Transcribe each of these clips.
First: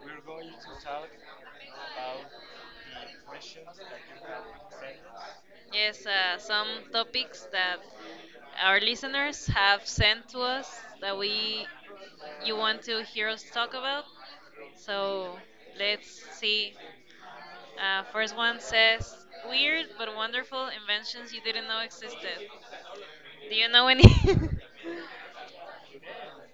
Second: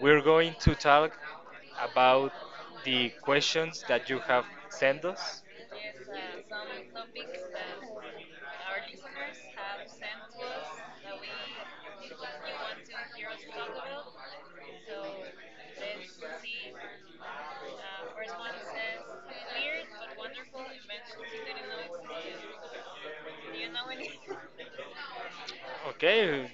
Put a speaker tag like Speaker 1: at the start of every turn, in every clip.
Speaker 1: We're going to talk about the questions that you have sent us.
Speaker 2: Yes, some topics that our listeners have sent to us that we you want to hear us talk about. So let's see. First one says weird but wonderful inventions you didn't know existed. Do you know any?
Speaker 1: Okay,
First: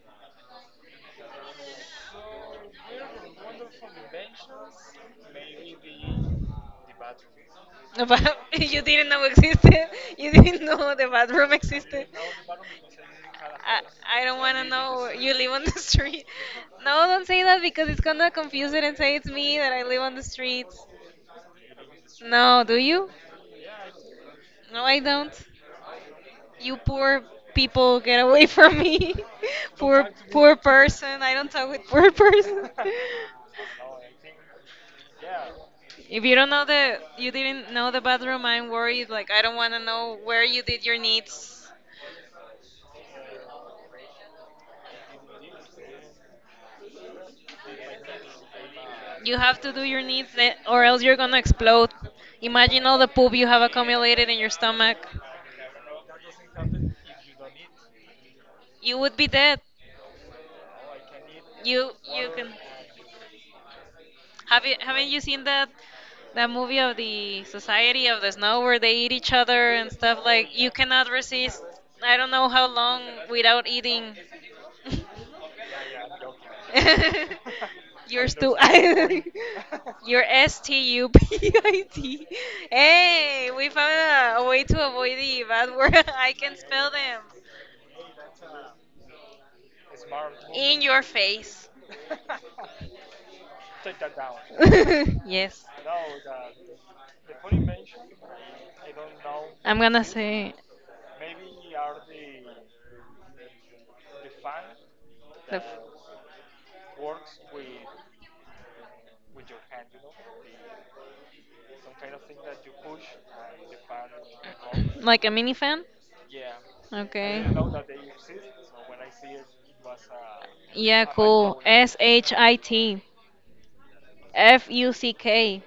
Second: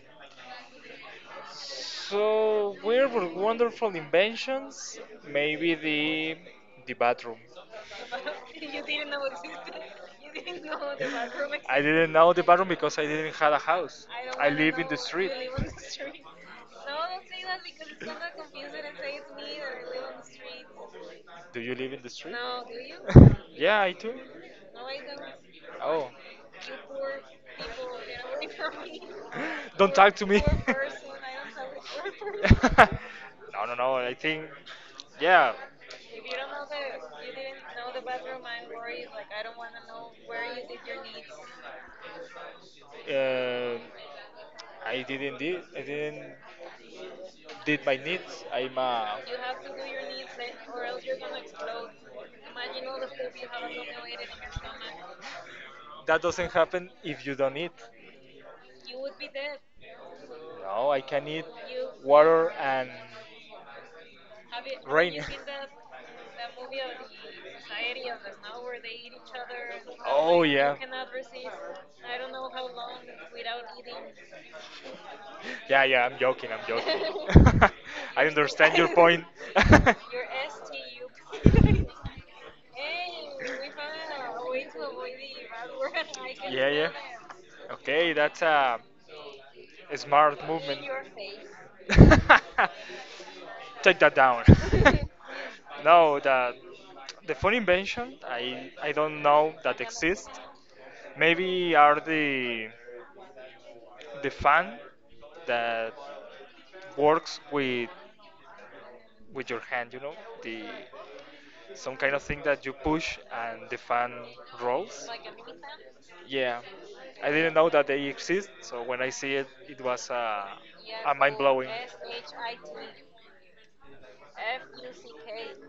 Speaker 1: so we're wonderful inventions. Maybe the bathroom.
Speaker 2: About you
Speaker 1: you
Speaker 2: didn't
Speaker 1: didn't
Speaker 2: know
Speaker 1: know existed.
Speaker 2: existed. You
Speaker 1: You didn't
Speaker 2: didn't know
Speaker 1: know the
Speaker 2: the
Speaker 1: bathroom.
Speaker 2: bathroom
Speaker 1: I
Speaker 2: existed.
Speaker 1: didn't know the bathroom because I didn't have a house.
Speaker 2: I, I don't
Speaker 1: I
Speaker 2: want to
Speaker 1: live in the
Speaker 2: know
Speaker 1: street.
Speaker 2: you
Speaker 1: You
Speaker 2: live
Speaker 1: on
Speaker 2: on
Speaker 1: the
Speaker 2: the
Speaker 1: street.
Speaker 2: street.
Speaker 1: No,
Speaker 2: No, don't say that because it's
Speaker 1: just gonna
Speaker 2: gonna confuse
Speaker 1: confuse
Speaker 2: it
Speaker 1: it
Speaker 2: and
Speaker 1: and
Speaker 2: say
Speaker 1: me
Speaker 2: it's
Speaker 1: that I
Speaker 2: me that I live
Speaker 1: live
Speaker 2: on
Speaker 1: on
Speaker 2: the
Speaker 1: the street.
Speaker 2: streets.
Speaker 1: Do you live in the street?
Speaker 2: No,
Speaker 1: No,
Speaker 2: do you?
Speaker 1: yeah, I do. No,
Speaker 2: No,
Speaker 1: I
Speaker 2: I
Speaker 1: don't.
Speaker 2: don't.
Speaker 1: Oh,
Speaker 2: You poor people, get away from me.
Speaker 1: don't
Speaker 2: poor
Speaker 1: talk to me.
Speaker 2: poor person. I don't talk with poor person.
Speaker 1: no, no, no. Yeah,
Speaker 2: If you don't know the
Speaker 1: uh,
Speaker 2: you didn't know the bathroom, I'm worried. Like, I don't want to know where you did your needs.
Speaker 1: I didn't did, I didn't did my needs. I'm a.
Speaker 2: You have to do your needs, eh, or else you're gonna explode. Imagine all the poop you have accumulated in your stomach.
Speaker 1: That doesn't happen if you don't eat.
Speaker 2: You would be dead.
Speaker 1: No, I can eat
Speaker 2: You
Speaker 1: water
Speaker 2: can
Speaker 1: and
Speaker 2: have you Haven't you
Speaker 1: Rain.
Speaker 2: seen that movie of the Society of the Snow where they eat each other and stuff,
Speaker 1: Oh
Speaker 2: like, you
Speaker 1: yeah.
Speaker 2: cannot resist. I don't know how long without eating.
Speaker 1: Yeah, yeah, I'm joking. I
Speaker 2: You're stu
Speaker 1: understand your point.
Speaker 2: You're STUPID.
Speaker 1: We
Speaker 2: Hey, we found
Speaker 1: found
Speaker 2: a
Speaker 1: a way
Speaker 2: way
Speaker 1: to
Speaker 2: to
Speaker 1: avoid
Speaker 2: avoid the
Speaker 1: the bad
Speaker 2: bad
Speaker 1: word.
Speaker 2: word.
Speaker 1: I
Speaker 2: I
Speaker 1: can.
Speaker 2: can
Speaker 1: Yeah, yeah,
Speaker 2: spell them.
Speaker 1: tell. Okay, that's a smart movement.
Speaker 2: In your face.
Speaker 1: In movement. Your face. Take that down.
Speaker 2: Down. Yes.
Speaker 1: No, the phone invention, I don't know that
Speaker 2: I'm gonna
Speaker 1: exists.
Speaker 2: say
Speaker 1: Maybe are the fan
Speaker 2: the f-
Speaker 1: that works with your hand, you know, the some kind of thing that you push and the fan rolls.
Speaker 2: Like a mini fan?
Speaker 1: Yeah, I
Speaker 2: Okay.
Speaker 1: didn't know that they exist. So when I see it, it was
Speaker 2: Yeah,
Speaker 1: a mind
Speaker 2: cool.
Speaker 1: blowing.
Speaker 2: SHIT FUCK.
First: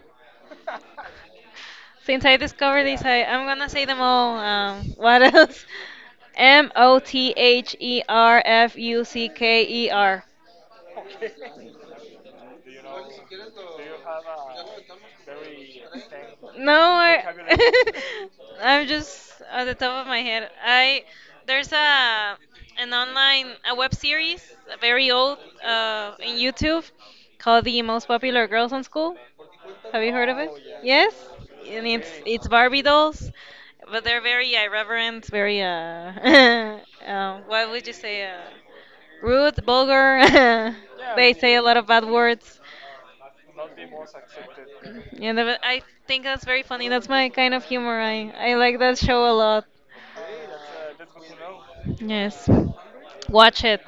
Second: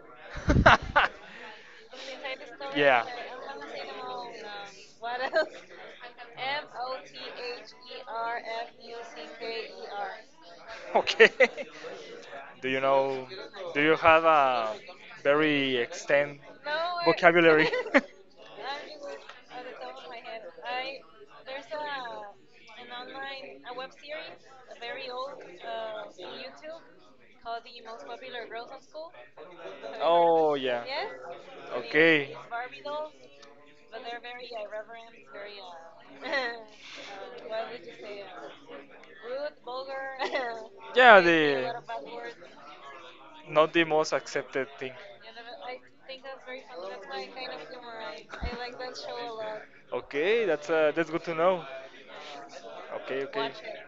Speaker 2: Since I discovered
Speaker 1: yeah.
Speaker 2: this, I'm gonna say them all. What else? MOTHERFUCKER.
Speaker 1: Okay. Do you know? Do you have a very extended
Speaker 2: No,
Speaker 1: vocabulary?
Speaker 2: I'm just at the top of my head. I There's a an online a web series, a very old, in YouTube, called "The Most Popular Girls in School." Have you heard of it?
Speaker 1: Oh yeah. Yes?
Speaker 2: Yes, and it's
Speaker 1: Okay.
Speaker 2: it's Barbie dolls, but they're very irreverent, very what would you say, rude, vulgar.
Speaker 1: Yeah,
Speaker 2: They say a
Speaker 1: the
Speaker 2: lot of bad words.
Speaker 1: not the most accepted thing.
Speaker 2: Yeah, I think that's very funny. That's my kind of humor. I like that show a lot.
Speaker 1: Okay, that's good to know.
Speaker 2: Yes.
Speaker 1: Okay, okay,
Speaker 2: Watch it.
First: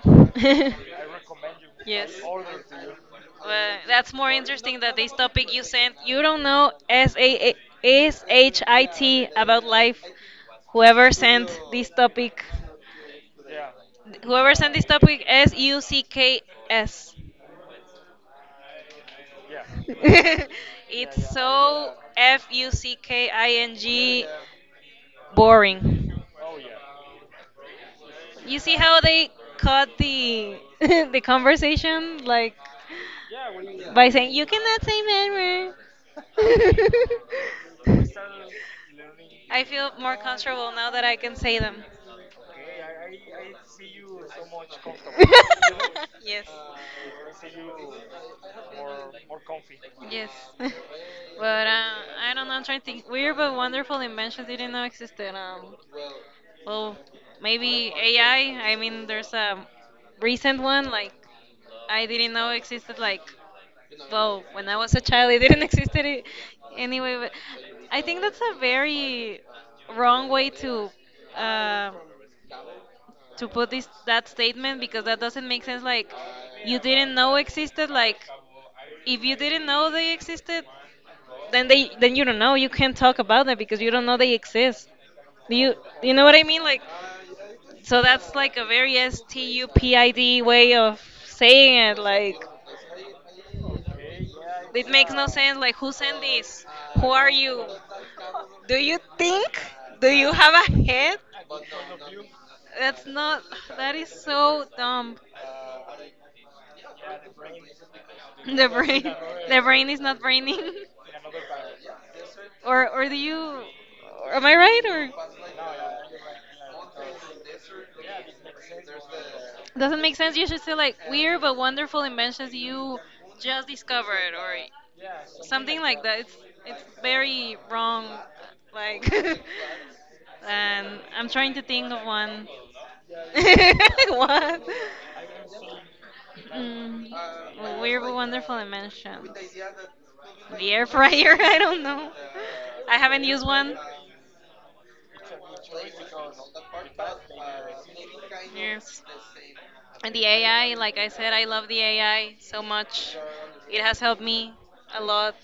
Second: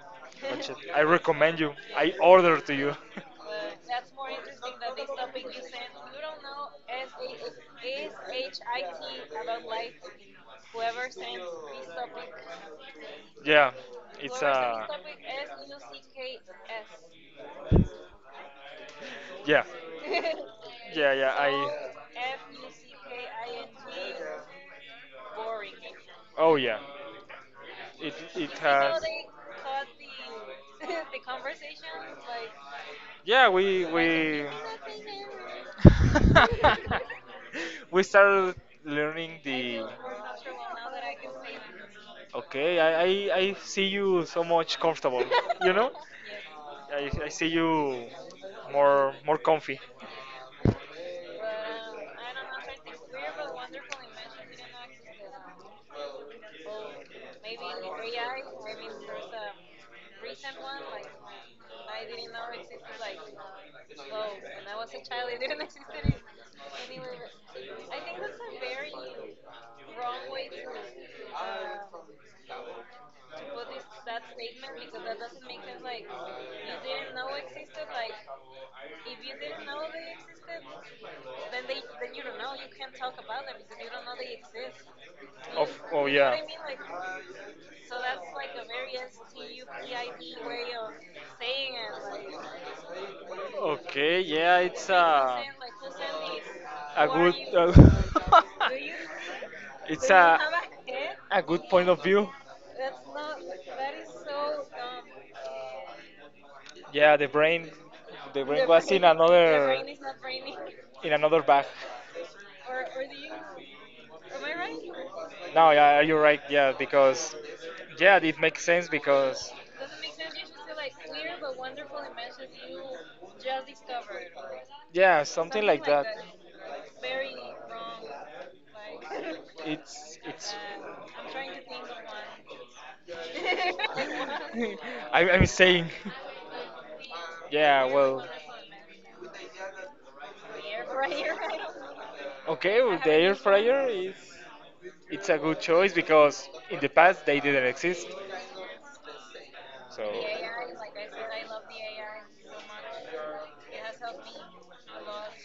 Speaker 1: watch it. I recommend you. I
Speaker 2: Yes. Well,
Speaker 1: order to you.
Speaker 2: that's more interesting that this topic you sent. You don't know SA SHIT about life. Whoever sent this topic,
Speaker 1: Yeah, it's
Speaker 2: whoever sent this
Speaker 1: Florence,
Speaker 2: topic, S
Speaker 1: a
Speaker 2: U C K S.
Speaker 1: yeah, yeah,
Speaker 2: It's
Speaker 1: yeah.
Speaker 2: so
Speaker 1: I
Speaker 2: F U C
Speaker 1: so,
Speaker 2: K I N G boring.
Speaker 1: oh yeah, it
Speaker 2: You
Speaker 1: so
Speaker 2: see how
Speaker 1: has
Speaker 2: they cut the the conversation,
Speaker 1: like
Speaker 2: like,
Speaker 1: yeah. We like
Speaker 2: by saying you
Speaker 1: we
Speaker 2: cannot say man.
Speaker 1: we started learning
Speaker 2: I
Speaker 1: the.
Speaker 2: feel more comfortable now that I can say them.
Speaker 1: Okay, I see you so much comfortable, you know?
Speaker 2: Yes.
Speaker 1: I see you more comfy.
Speaker 2: Yes. But I don't know, I'm trying to think. Weird but wonderful inventions didn't know existed.
Speaker 1: Oh,
Speaker 2: Well,
Speaker 1: maybe in
Speaker 2: maybe AI.
Speaker 1: AI.
Speaker 2: I I
Speaker 1: I mean,
Speaker 2: mean,
Speaker 1: there's
Speaker 2: there's
Speaker 1: a
Speaker 2: a
Speaker 1: recent
Speaker 2: recent
Speaker 1: one
Speaker 2: one
Speaker 1: like
Speaker 2: like I
Speaker 1: I
Speaker 2: didn't
Speaker 1: didn't
Speaker 2: know
Speaker 1: know existed.
Speaker 2: existed. Like,
Speaker 1: Like, whoa,
Speaker 2: well, when
Speaker 1: when
Speaker 2: I
Speaker 1: I was
Speaker 2: was a
Speaker 1: a
Speaker 2: child,
Speaker 1: child,
Speaker 2: it
Speaker 1: it
Speaker 2: didn't
Speaker 1: didn't exist
Speaker 2: exist
Speaker 1: any,
Speaker 2: anyway.
Speaker 1: anywhere.
Speaker 2: But
Speaker 1: I
Speaker 2: I think
Speaker 1: think
Speaker 2: that's
Speaker 1: that's
Speaker 2: a
Speaker 1: a
Speaker 2: very
Speaker 1: very
Speaker 2: wrong
Speaker 1: wrong
Speaker 2: way
Speaker 1: way
Speaker 2: to uh,
Speaker 1: uh, to put
Speaker 2: put
Speaker 1: this
Speaker 2: this
Speaker 1: that
Speaker 2: that
Speaker 1: statement
Speaker 2: statement
Speaker 1: because
Speaker 2: because
Speaker 1: that
Speaker 2: that
Speaker 1: doesn't
Speaker 2: doesn't
Speaker 1: make
Speaker 2: make sense.
Speaker 1: sense. Like
Speaker 2: Like,
Speaker 1: you
Speaker 2: you didn't
Speaker 1: didn't know
Speaker 2: know
Speaker 1: existed.
Speaker 2: existed.
Speaker 1: Like
Speaker 2: Like,
Speaker 1: if
Speaker 2: if
Speaker 1: you
Speaker 2: you
Speaker 1: didn't
Speaker 2: didn't
Speaker 1: know
Speaker 2: know
Speaker 1: they
Speaker 2: they
Speaker 1: existed,
Speaker 2: existed,
Speaker 1: then they then
Speaker 2: then
Speaker 1: you
Speaker 2: you
Speaker 1: don't
Speaker 2: don't
Speaker 1: know.
Speaker 2: know.
Speaker 1: You
Speaker 2: You
Speaker 1: can't
Speaker 2: can't
Speaker 1: talk
Speaker 2: talk
Speaker 1: about
Speaker 2: about them
Speaker 1: them because
Speaker 2: because
Speaker 1: you
Speaker 2: you
Speaker 1: don't
Speaker 2: don't
Speaker 1: know
Speaker 2: know
Speaker 1: they
Speaker 2: they
Speaker 1: exist.
Speaker 2: exist. Do
Speaker 1: Of
Speaker 2: you
Speaker 1: oh
Speaker 2: do you
Speaker 1: you
Speaker 2: know
Speaker 1: know yeah
Speaker 2: what
Speaker 1: what
Speaker 2: I
Speaker 1: I mean?
Speaker 2: mean?
Speaker 1: Like
Speaker 2: Like.
Speaker 1: so
Speaker 2: So
Speaker 1: that's
Speaker 2: that's
Speaker 1: like
Speaker 2: like a
Speaker 1: a very
Speaker 2: very
Speaker 1: STUPID
Speaker 2: stupid
Speaker 1: way
Speaker 2: way
Speaker 1: of
Speaker 2: of
Speaker 1: saying
Speaker 2: saying
Speaker 1: it.
Speaker 2: it. Like,
Speaker 1: Like okay, yeah,
Speaker 2: it
Speaker 1: it's
Speaker 2: makes no sense. Like, who sent this?
Speaker 1: a
Speaker 2: Who are you?
Speaker 1: good
Speaker 2: Do you think? Do
Speaker 1: it's
Speaker 2: you
Speaker 1: a
Speaker 2: have a head?
Speaker 1: a good point of view.
Speaker 2: That's not. That is so dumb.
Speaker 1: Yeah, the brain
Speaker 2: The
Speaker 1: was
Speaker 2: brain, is not braining.
Speaker 1: in another bag.
Speaker 2: Or do you? Am I right? Or
Speaker 1: No, yeah, you're right. Yeah, because yeah, it makes sense because so
Speaker 2: doesn't make sense. You should say
Speaker 1: like
Speaker 2: like
Speaker 1: weird
Speaker 2: weird
Speaker 1: but
Speaker 2: but
Speaker 1: wonderful
Speaker 2: wonderful
Speaker 1: inventions
Speaker 2: inventions
Speaker 1: you
Speaker 2: you
Speaker 1: just
Speaker 2: just
Speaker 1: discovered
Speaker 2: discovered,
Speaker 1: or
Speaker 2: or
Speaker 1: yeah, something
Speaker 2: something
Speaker 1: like like
Speaker 2: like
Speaker 1: that.
Speaker 2: that. It's
Speaker 1: that.
Speaker 2: it's
Speaker 1: Like very
Speaker 2: very
Speaker 1: wrong.
Speaker 2: wrong, like,
Speaker 1: Like it's it's.
Speaker 2: and I'm
Speaker 1: I'm trying
Speaker 2: trying
Speaker 1: to
Speaker 2: to
Speaker 1: think
Speaker 2: think of one.
Speaker 1: of one.
Speaker 2: What?
Speaker 1: One. I'm saying.
Speaker 2: Mm,
Speaker 1: Yeah, weird but
Speaker 2: weird but
Speaker 1: well, wonderful
Speaker 2: wonderful inventions.
Speaker 1: invention. The
Speaker 2: The
Speaker 1: air
Speaker 2: air fryer. I
Speaker 1: fryer.
Speaker 2: don't know.
Speaker 1: Okay, I well,
Speaker 2: I
Speaker 1: the haven't
Speaker 2: haven't
Speaker 1: air used
Speaker 2: used
Speaker 1: one.
Speaker 2: one.
Speaker 1: Fryer is it's a good choice because in the past they didn't exist.
Speaker 2: Yes.
Speaker 1: So
Speaker 2: And the
Speaker 1: yeah,
Speaker 2: AI,
Speaker 1: yeah. Like
Speaker 2: like
Speaker 1: I
Speaker 2: I
Speaker 1: said,
Speaker 2: said, I love the AI so much. It has helped me a lot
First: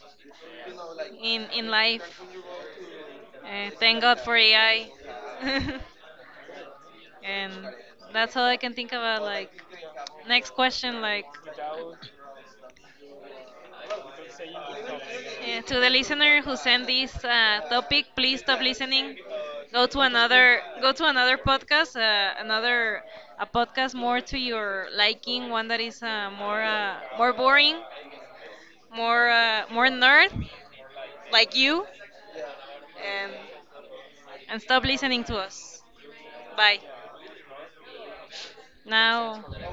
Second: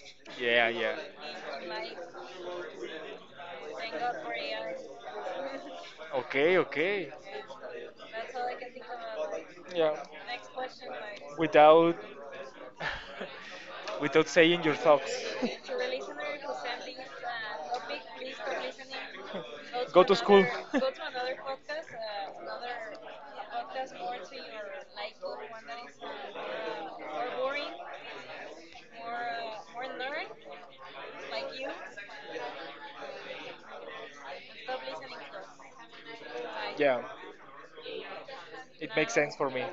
Speaker 1: yeah, yeah.
Speaker 2: in life.
Speaker 1: Thank
Speaker 2: Thank
Speaker 1: God
Speaker 2: God
Speaker 1: for
Speaker 2: for
Speaker 1: AI.
Speaker 2: AI.
Speaker 1: Okay, okay.
Speaker 2: And that's
Speaker 1: That's
Speaker 2: all
Speaker 1: all I
Speaker 2: I can
Speaker 1: can think
Speaker 2: think about.
Speaker 1: about. Like,
Speaker 2: Like,
Speaker 1: yeah. Next
Speaker 2: next
Speaker 1: question,
Speaker 2: question, like.
Speaker 1: like, without without saying your thoughts. To the
Speaker 2: And to the
Speaker 1: listener
Speaker 2: listener
Speaker 1: who
Speaker 2: who
Speaker 1: sent
Speaker 2: sent
Speaker 1: this
Speaker 2: this
Speaker 1: topic,
Speaker 2: topic,
Speaker 1: please
Speaker 2: please
Speaker 1: stop
Speaker 2: stop listening.
Speaker 1: listening. Go to. Go to school. Another, go to
Speaker 2: Go to another podcast,
Speaker 1: another
Speaker 2: another a podcast
Speaker 1: podcast more
Speaker 2: more
Speaker 1: to
Speaker 2: to
Speaker 1: your
Speaker 2: your liking,
Speaker 1: liking, one
Speaker 2: one
Speaker 1: that
Speaker 2: that
Speaker 1: is
Speaker 2: is more
Speaker 1: more,
Speaker 2: more
Speaker 1: more boring,
Speaker 2: boring, more
Speaker 1: more
Speaker 2: more nerd like
Speaker 1: like you.
Speaker 2: you, and and stop listening to us. Bye.
Speaker 1: Yeah, it makes sense
Speaker 2: Now,
Speaker 1: for me.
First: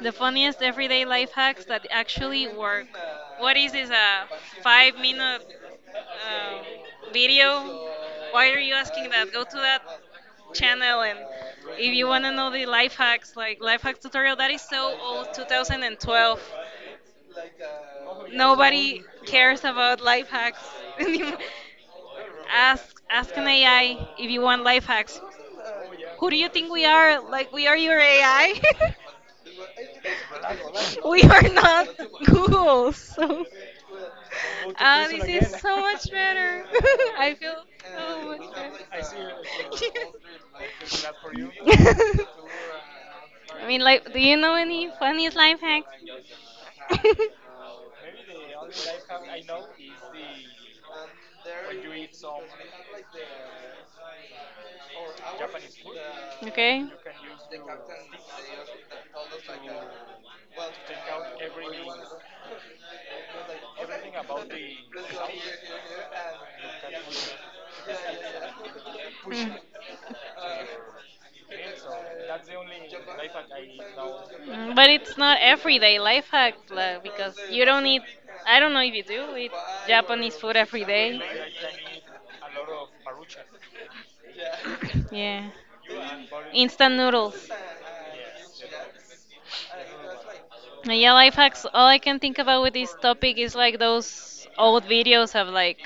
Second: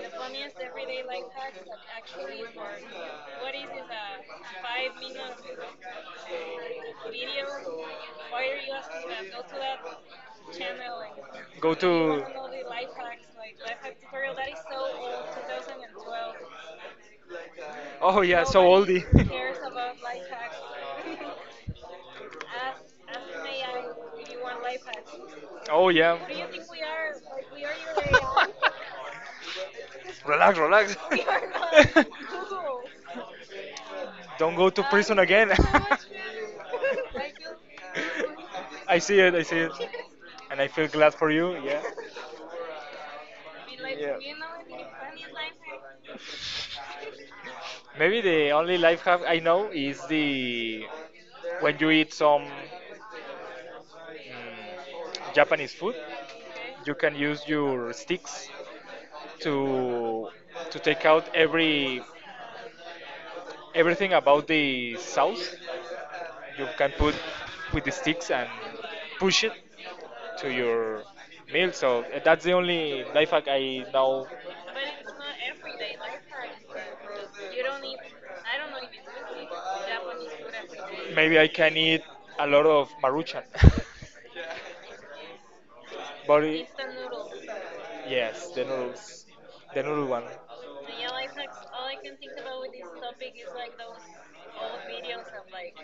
Speaker 2: the funniest everyday life hacks that actually work. What is this? A 5-minute um, video? Why are you asking that? Go to that channel, and
Speaker 1: Go
Speaker 2: if you
Speaker 1: to.
Speaker 2: want to know the life hacks, like life hacks tutorial, that is so old, 2012.
Speaker 1: Oh yeah, so
Speaker 2: Nobody
Speaker 1: oldie.
Speaker 2: cares about life hacks anymore.
Speaker 1: As
Speaker 2: ask ask an
Speaker 1: an AI,
Speaker 2: AI if
Speaker 1: you
Speaker 2: you want
Speaker 1: are life
Speaker 2: life hacks.
Speaker 1: hacking. Oh yeah.
Speaker 2: Who
Speaker 1: Do
Speaker 2: do
Speaker 1: you
Speaker 2: you
Speaker 1: think
Speaker 2: think
Speaker 1: we
Speaker 2: we
Speaker 1: are
Speaker 2: are?
Speaker 1: like
Speaker 2: Like
Speaker 1: we
Speaker 2: we
Speaker 1: are
Speaker 2: are
Speaker 1: your
Speaker 2: your
Speaker 1: AI?
Speaker 2: AI?
Speaker 1: Relax, relax.
Speaker 2: We
Speaker 1: We
Speaker 2: are
Speaker 1: are
Speaker 2: not
Speaker 1: not Google.
Speaker 2: Google. So
Speaker 1: Don't go to prison feel again.
Speaker 2: this is
Speaker 1: So
Speaker 2: so
Speaker 1: much
Speaker 2: much better. I feel
Speaker 1: better.
Speaker 2: so much
Speaker 1: I feel. I see it,
Speaker 2: better.
Speaker 1: I see it. And I feel glad for you, yeah.
Speaker 2: I mean,
Speaker 1: Be like
Speaker 2: like,
Speaker 1: yeah,
Speaker 2: do
Speaker 1: we
Speaker 2: you know
Speaker 1: are in
Speaker 2: any
Speaker 1: infant.
Speaker 2: funniest life hacks?
Speaker 1: Maybe the only life hack I know is the when you eat some mm, Japanese food.
Speaker 2: Okay.
Speaker 1: You can use your sticks to take out every everything about the sauce. You can put with the sticks and push
Speaker 2: Hmm.
Speaker 1: it to your meal. So that's the only life hack I know.
Speaker 2: Mm, but it's not everyday life hack, like, because you don't eat. I don't know if you do eat Japanese food every day.
Speaker 1: Maybe I can eat a lot of maruchan.
Speaker 2: Yeah.
Speaker 1: But it,
Speaker 2: Instant noodles.
Speaker 1: yes, the noodles, the noodle one.
Speaker 2: Yeah, life hacks. All I can think about with this topic is
Speaker 1: Like
Speaker 2: like those old
Speaker 1: uh,
Speaker 2: videos of like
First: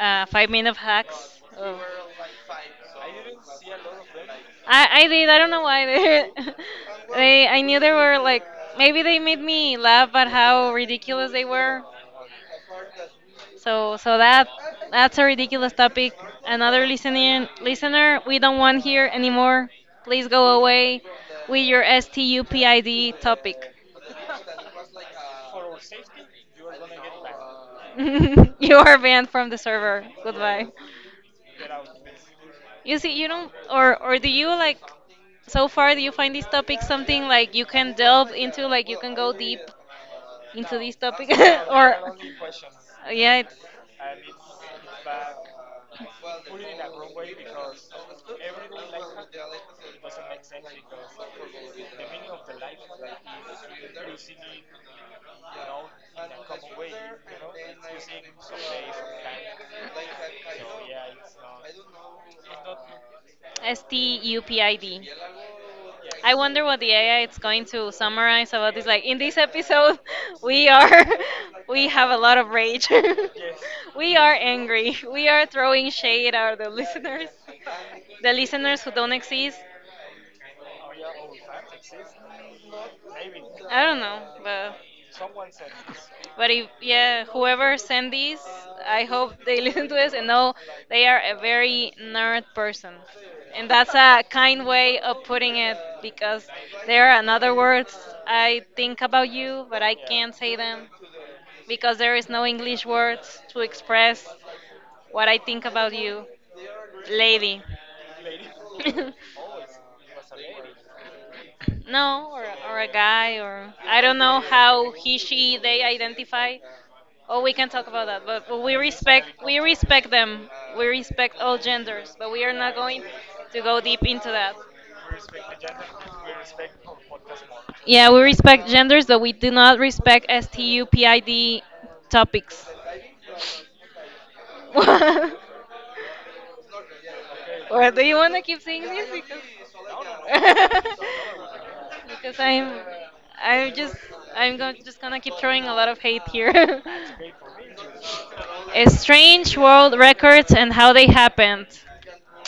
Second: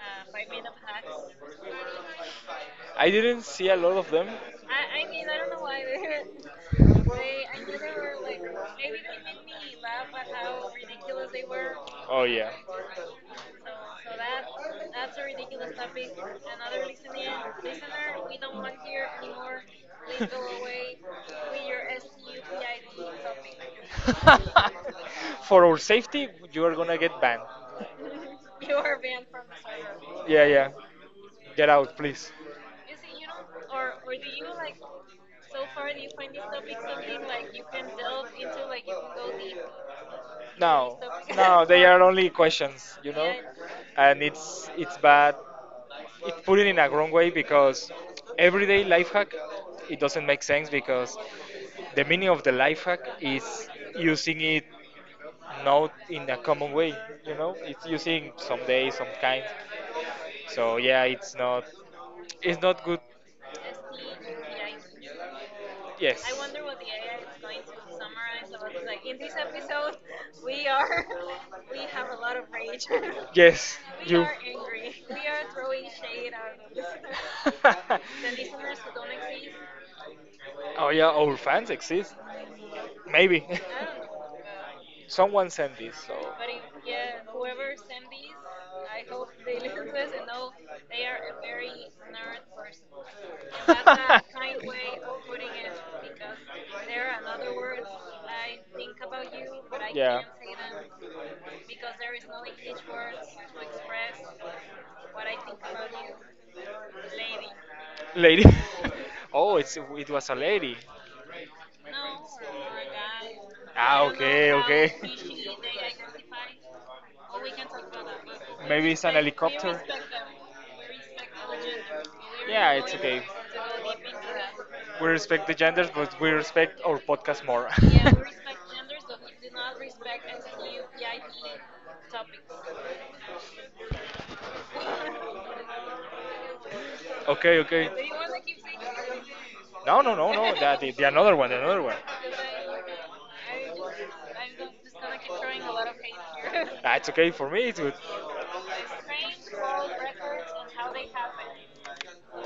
Speaker 2: 5-minute hacks of
Speaker 1: I didn't see a lot of them.
Speaker 2: I did. I don't know why they, they. I knew they were like, maybe
Speaker 1: Like
Speaker 2: they made me laugh at how ridiculous they were.
Speaker 1: oh yeah.
Speaker 2: So that's a ridiculous topic. Another listening listener we don't want here anymore. Please go away with your STUPID topic.
Speaker 1: For our safety, you are gonna get banned.
Speaker 2: You are banned from the server.
Speaker 1: Yeah,
Speaker 2: Goodbye.
Speaker 1: yeah. Get out, please.
Speaker 2: You see, or do you like so far do you find this topic something like you can delve into, like you can go deep into this
Speaker 1: No,
Speaker 2: topic
Speaker 1: no, they are
Speaker 2: or,
Speaker 1: only questions, you know,
Speaker 2: yeah, it's
Speaker 1: and it's bad. It put it in a wrong way because everyday life hack it doesn't make sense because the meaning of the life hack is using it not in a common way, you know, it's using some days some kind, so yeah, it's not good.
Speaker 2: STUPID.
Speaker 1: Yes.
Speaker 2: I wonder what the AI is going to summarize about this. Like, in this episode, we are we have a lot of rage.
Speaker 1: Yes.
Speaker 2: We
Speaker 1: You.
Speaker 2: are angry. We are throwing shade at the listeners, who don't exist.
Speaker 1: Oh yeah, our fans exist. Maybe.
Speaker 2: I don't know,
Speaker 1: Someone sent this, so
Speaker 2: but if yeah, whoever sent these, I hope they listen to this and know they are a very nerd person, and that's a kind way of putting it, because there are another words I think about you, but I
Speaker 1: yeah.
Speaker 2: can't say them because there is no English words to express what I think about you, lady.
Speaker 1: Lady. Oh, it's it was a lady. No,
Speaker 2: No, or
Speaker 1: or a
Speaker 2: a
Speaker 1: guy.
Speaker 2: guy, or
Speaker 1: I ah,
Speaker 2: I don't
Speaker 1: don't know
Speaker 2: know
Speaker 1: okay, how
Speaker 2: how
Speaker 1: okay.
Speaker 2: he,
Speaker 1: She, they
Speaker 2: she, they
Speaker 1: identify.
Speaker 2: identify. Oh, we can
Speaker 1: Can't talk
Speaker 2: talk about
Speaker 1: about
Speaker 2: that,
Speaker 1: that,
Speaker 2: but,
Speaker 1: but maybe it's an like, be
Speaker 2: we
Speaker 1: helicopter
Speaker 2: respect
Speaker 1: respectful
Speaker 2: them. We respect all
Speaker 1: of gender.
Speaker 2: genders, but we
Speaker 1: We
Speaker 2: are
Speaker 1: yeah,
Speaker 2: not
Speaker 1: really it's
Speaker 2: going
Speaker 1: going okay to
Speaker 2: to go
Speaker 1: go
Speaker 2: deep
Speaker 1: deep into
Speaker 2: into that.
Speaker 1: that. We respect the genders, but we respect our podcast more.
Speaker 2: Yeah,
Speaker 1: Yeah,
Speaker 2: we
Speaker 1: and
Speaker 2: respect genders, but we do not respect
Speaker 1: new
Speaker 2: STUPID topics.
Speaker 1: topics. Okay,
Speaker 2: Or
Speaker 1: okay.
Speaker 2: do
Speaker 1: Do you
Speaker 2: you
Speaker 1: want
Speaker 2: want to
Speaker 1: to
Speaker 2: keep
Speaker 1: keep saying
Speaker 2: saying this?
Speaker 1: that? No. That the another one, the another one.
Speaker 2: Because
Speaker 1: Because
Speaker 2: I'm just
Speaker 1: I
Speaker 2: I'm going
Speaker 1: just
Speaker 2: just
Speaker 1: gonna
Speaker 2: gonna keep
Speaker 1: keep throwing
Speaker 2: throwing
Speaker 1: a
Speaker 2: a lot
Speaker 1: lot of
Speaker 2: of
Speaker 1: hate
Speaker 2: hate
Speaker 1: here.
Speaker 2: here.
Speaker 1: Ah, it's okay for me. It's good.
Speaker 2: Strange world records and how they happened.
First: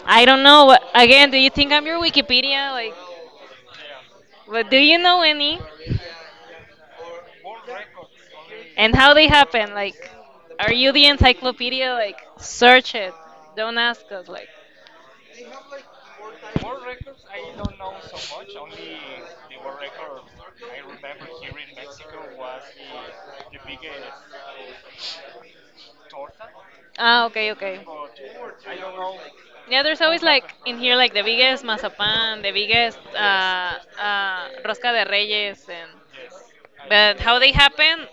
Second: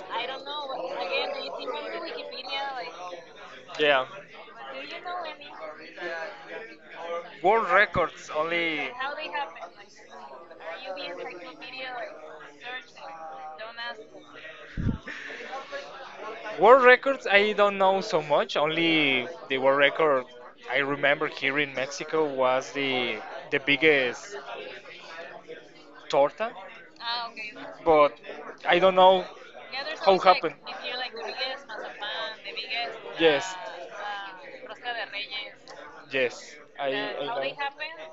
Speaker 2: I
Speaker 1: I
Speaker 2: don't
Speaker 1: don't
Speaker 2: know.
Speaker 1: know,
Speaker 2: What,
Speaker 1: but again,
Speaker 2: again, do
Speaker 1: do you
Speaker 2: you
Speaker 1: think
Speaker 2: think I'm
Speaker 1: maybe
Speaker 2: your Wikipedia?
Speaker 1: Wikipedia?
Speaker 2: Like,
Speaker 1: Like, yeah,
Speaker 2: but do
Speaker 1: but do
Speaker 2: you
Speaker 1: you
Speaker 2: know
Speaker 1: know any
Speaker 2: any?
Speaker 1: world records only.
Speaker 2: And how they happen? Like, are you the encyclopedia?
Speaker 1: Wikipedia like
Speaker 2: Like,
Speaker 1: search?
Speaker 2: search it.
Speaker 1: Like,
Speaker 2: Don't
Speaker 1: don't ask.
Speaker 2: ask us. Like.
Speaker 1: World records I don't know so much. Only the world record I remember here in Mexico was the biggest torta.
Speaker 2: Ah,
Speaker 1: Ah,
Speaker 2: okay,
Speaker 1: okay.
Speaker 2: okay.
Speaker 1: But I don't know
Speaker 2: Yeah,
Speaker 1: yeah, there's
Speaker 2: there's
Speaker 1: how
Speaker 2: always,
Speaker 1: always like
Speaker 2: like
Speaker 1: happened. If
Speaker 2: in here,
Speaker 1: you like
Speaker 2: like the
Speaker 1: the
Speaker 2: biggest
Speaker 1: biggest mazapan,
Speaker 2: mazapan, the
Speaker 1: the biggest
Speaker 2: biggest
Speaker 1: yes,
Speaker 2: rosca
Speaker 1: rosca
Speaker 2: de
Speaker 1: de reyes,
Speaker 2: reyes, and
Speaker 1: yes, I, that
Speaker 2: but
Speaker 1: I
Speaker 2: how they
Speaker 1: always know.
Speaker 2: happen?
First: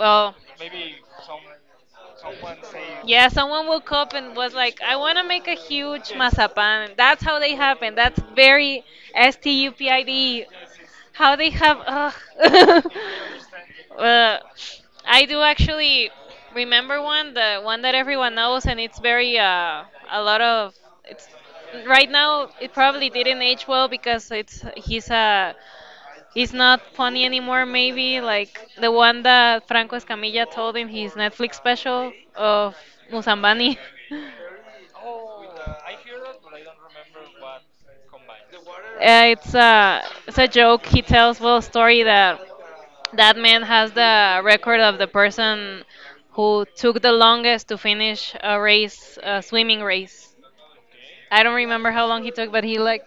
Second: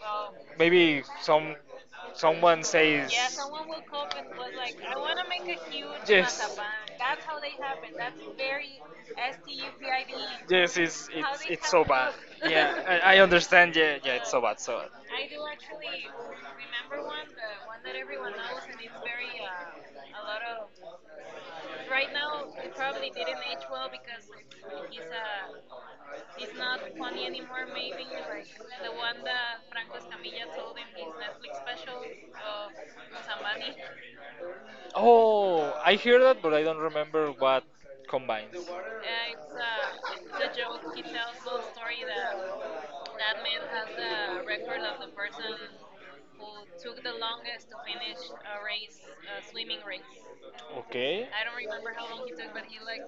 Speaker 1: Well, maybe some someone says yeah,
Speaker 2: yeah, someone
Speaker 1: someone woke
Speaker 2: woke up
Speaker 1: up and
Speaker 2: and
Speaker 1: was
Speaker 2: was
Speaker 1: like,
Speaker 2: like, "I
Speaker 1: I
Speaker 2: want
Speaker 1: want
Speaker 2: to
Speaker 1: to make
Speaker 2: make a
Speaker 1: a huge
Speaker 2: huge
Speaker 1: yes,
Speaker 2: mazapan."
Speaker 1: mazapan.
Speaker 2: That's how they happen. That's very
Speaker 1: That's
Speaker 2: S T U P
Speaker 1: the
Speaker 2: I
Speaker 1: idea.
Speaker 2: D.
Speaker 1: Yes, it's how
Speaker 2: How
Speaker 1: it's
Speaker 2: they
Speaker 1: they it's
Speaker 2: have?
Speaker 1: come so bad up.
Speaker 2: Ugh.
Speaker 1: Yeah, I understand. Yeah, yeah, it's
Speaker 2: Uh,
Speaker 1: so bad. So bad.
Speaker 2: I do actually
Speaker 1: I
Speaker 2: remember
Speaker 1: remember one,
Speaker 2: one, the one that everyone
Speaker 1: I
Speaker 2: knows, and
Speaker 1: was
Speaker 2: it's very a lot of
Speaker 1: in.
Speaker 2: it's
Speaker 1: Right
Speaker 2: right
Speaker 1: now,
Speaker 2: now.
Speaker 1: he
Speaker 2: It probably
Speaker 1: probably didn't
Speaker 2: didn't
Speaker 1: age
Speaker 2: age
Speaker 1: well.
Speaker 2: well because it's
Speaker 1: He's
Speaker 2: he's uh,
Speaker 1: he's
Speaker 2: he's not
Speaker 1: not
Speaker 2: funny
Speaker 1: funny
Speaker 2: anymore.
Speaker 1: anymore.
Speaker 2: Maybe
Speaker 1: Like
Speaker 2: like the
Speaker 1: the
Speaker 2: one that Franco Escamilla told in
Speaker 1: his
Speaker 2: his Netflix
Speaker 1: Netflix special
Speaker 2: special
Speaker 1: of.
Speaker 2: of Musambani.
Speaker 1: Oh, I hear that, but I don't remember what combines.
Speaker 2: Uh, it's a it's a
Speaker 1: Such
Speaker 2: joke. He tells, well, a story that
Speaker 1: a that
Speaker 2: that man has the
Speaker 1: recognition.
Speaker 2: record of the person who took the longest to finish a
Speaker 1: Uh,
Speaker 2: race, a swimming race.
Speaker 1: Okay.
Speaker 2: I
Speaker 1: I don't
Speaker 2: don't remember how long
Speaker 1: think
Speaker 2: he
Speaker 1: he took
Speaker 2: took, but he, like,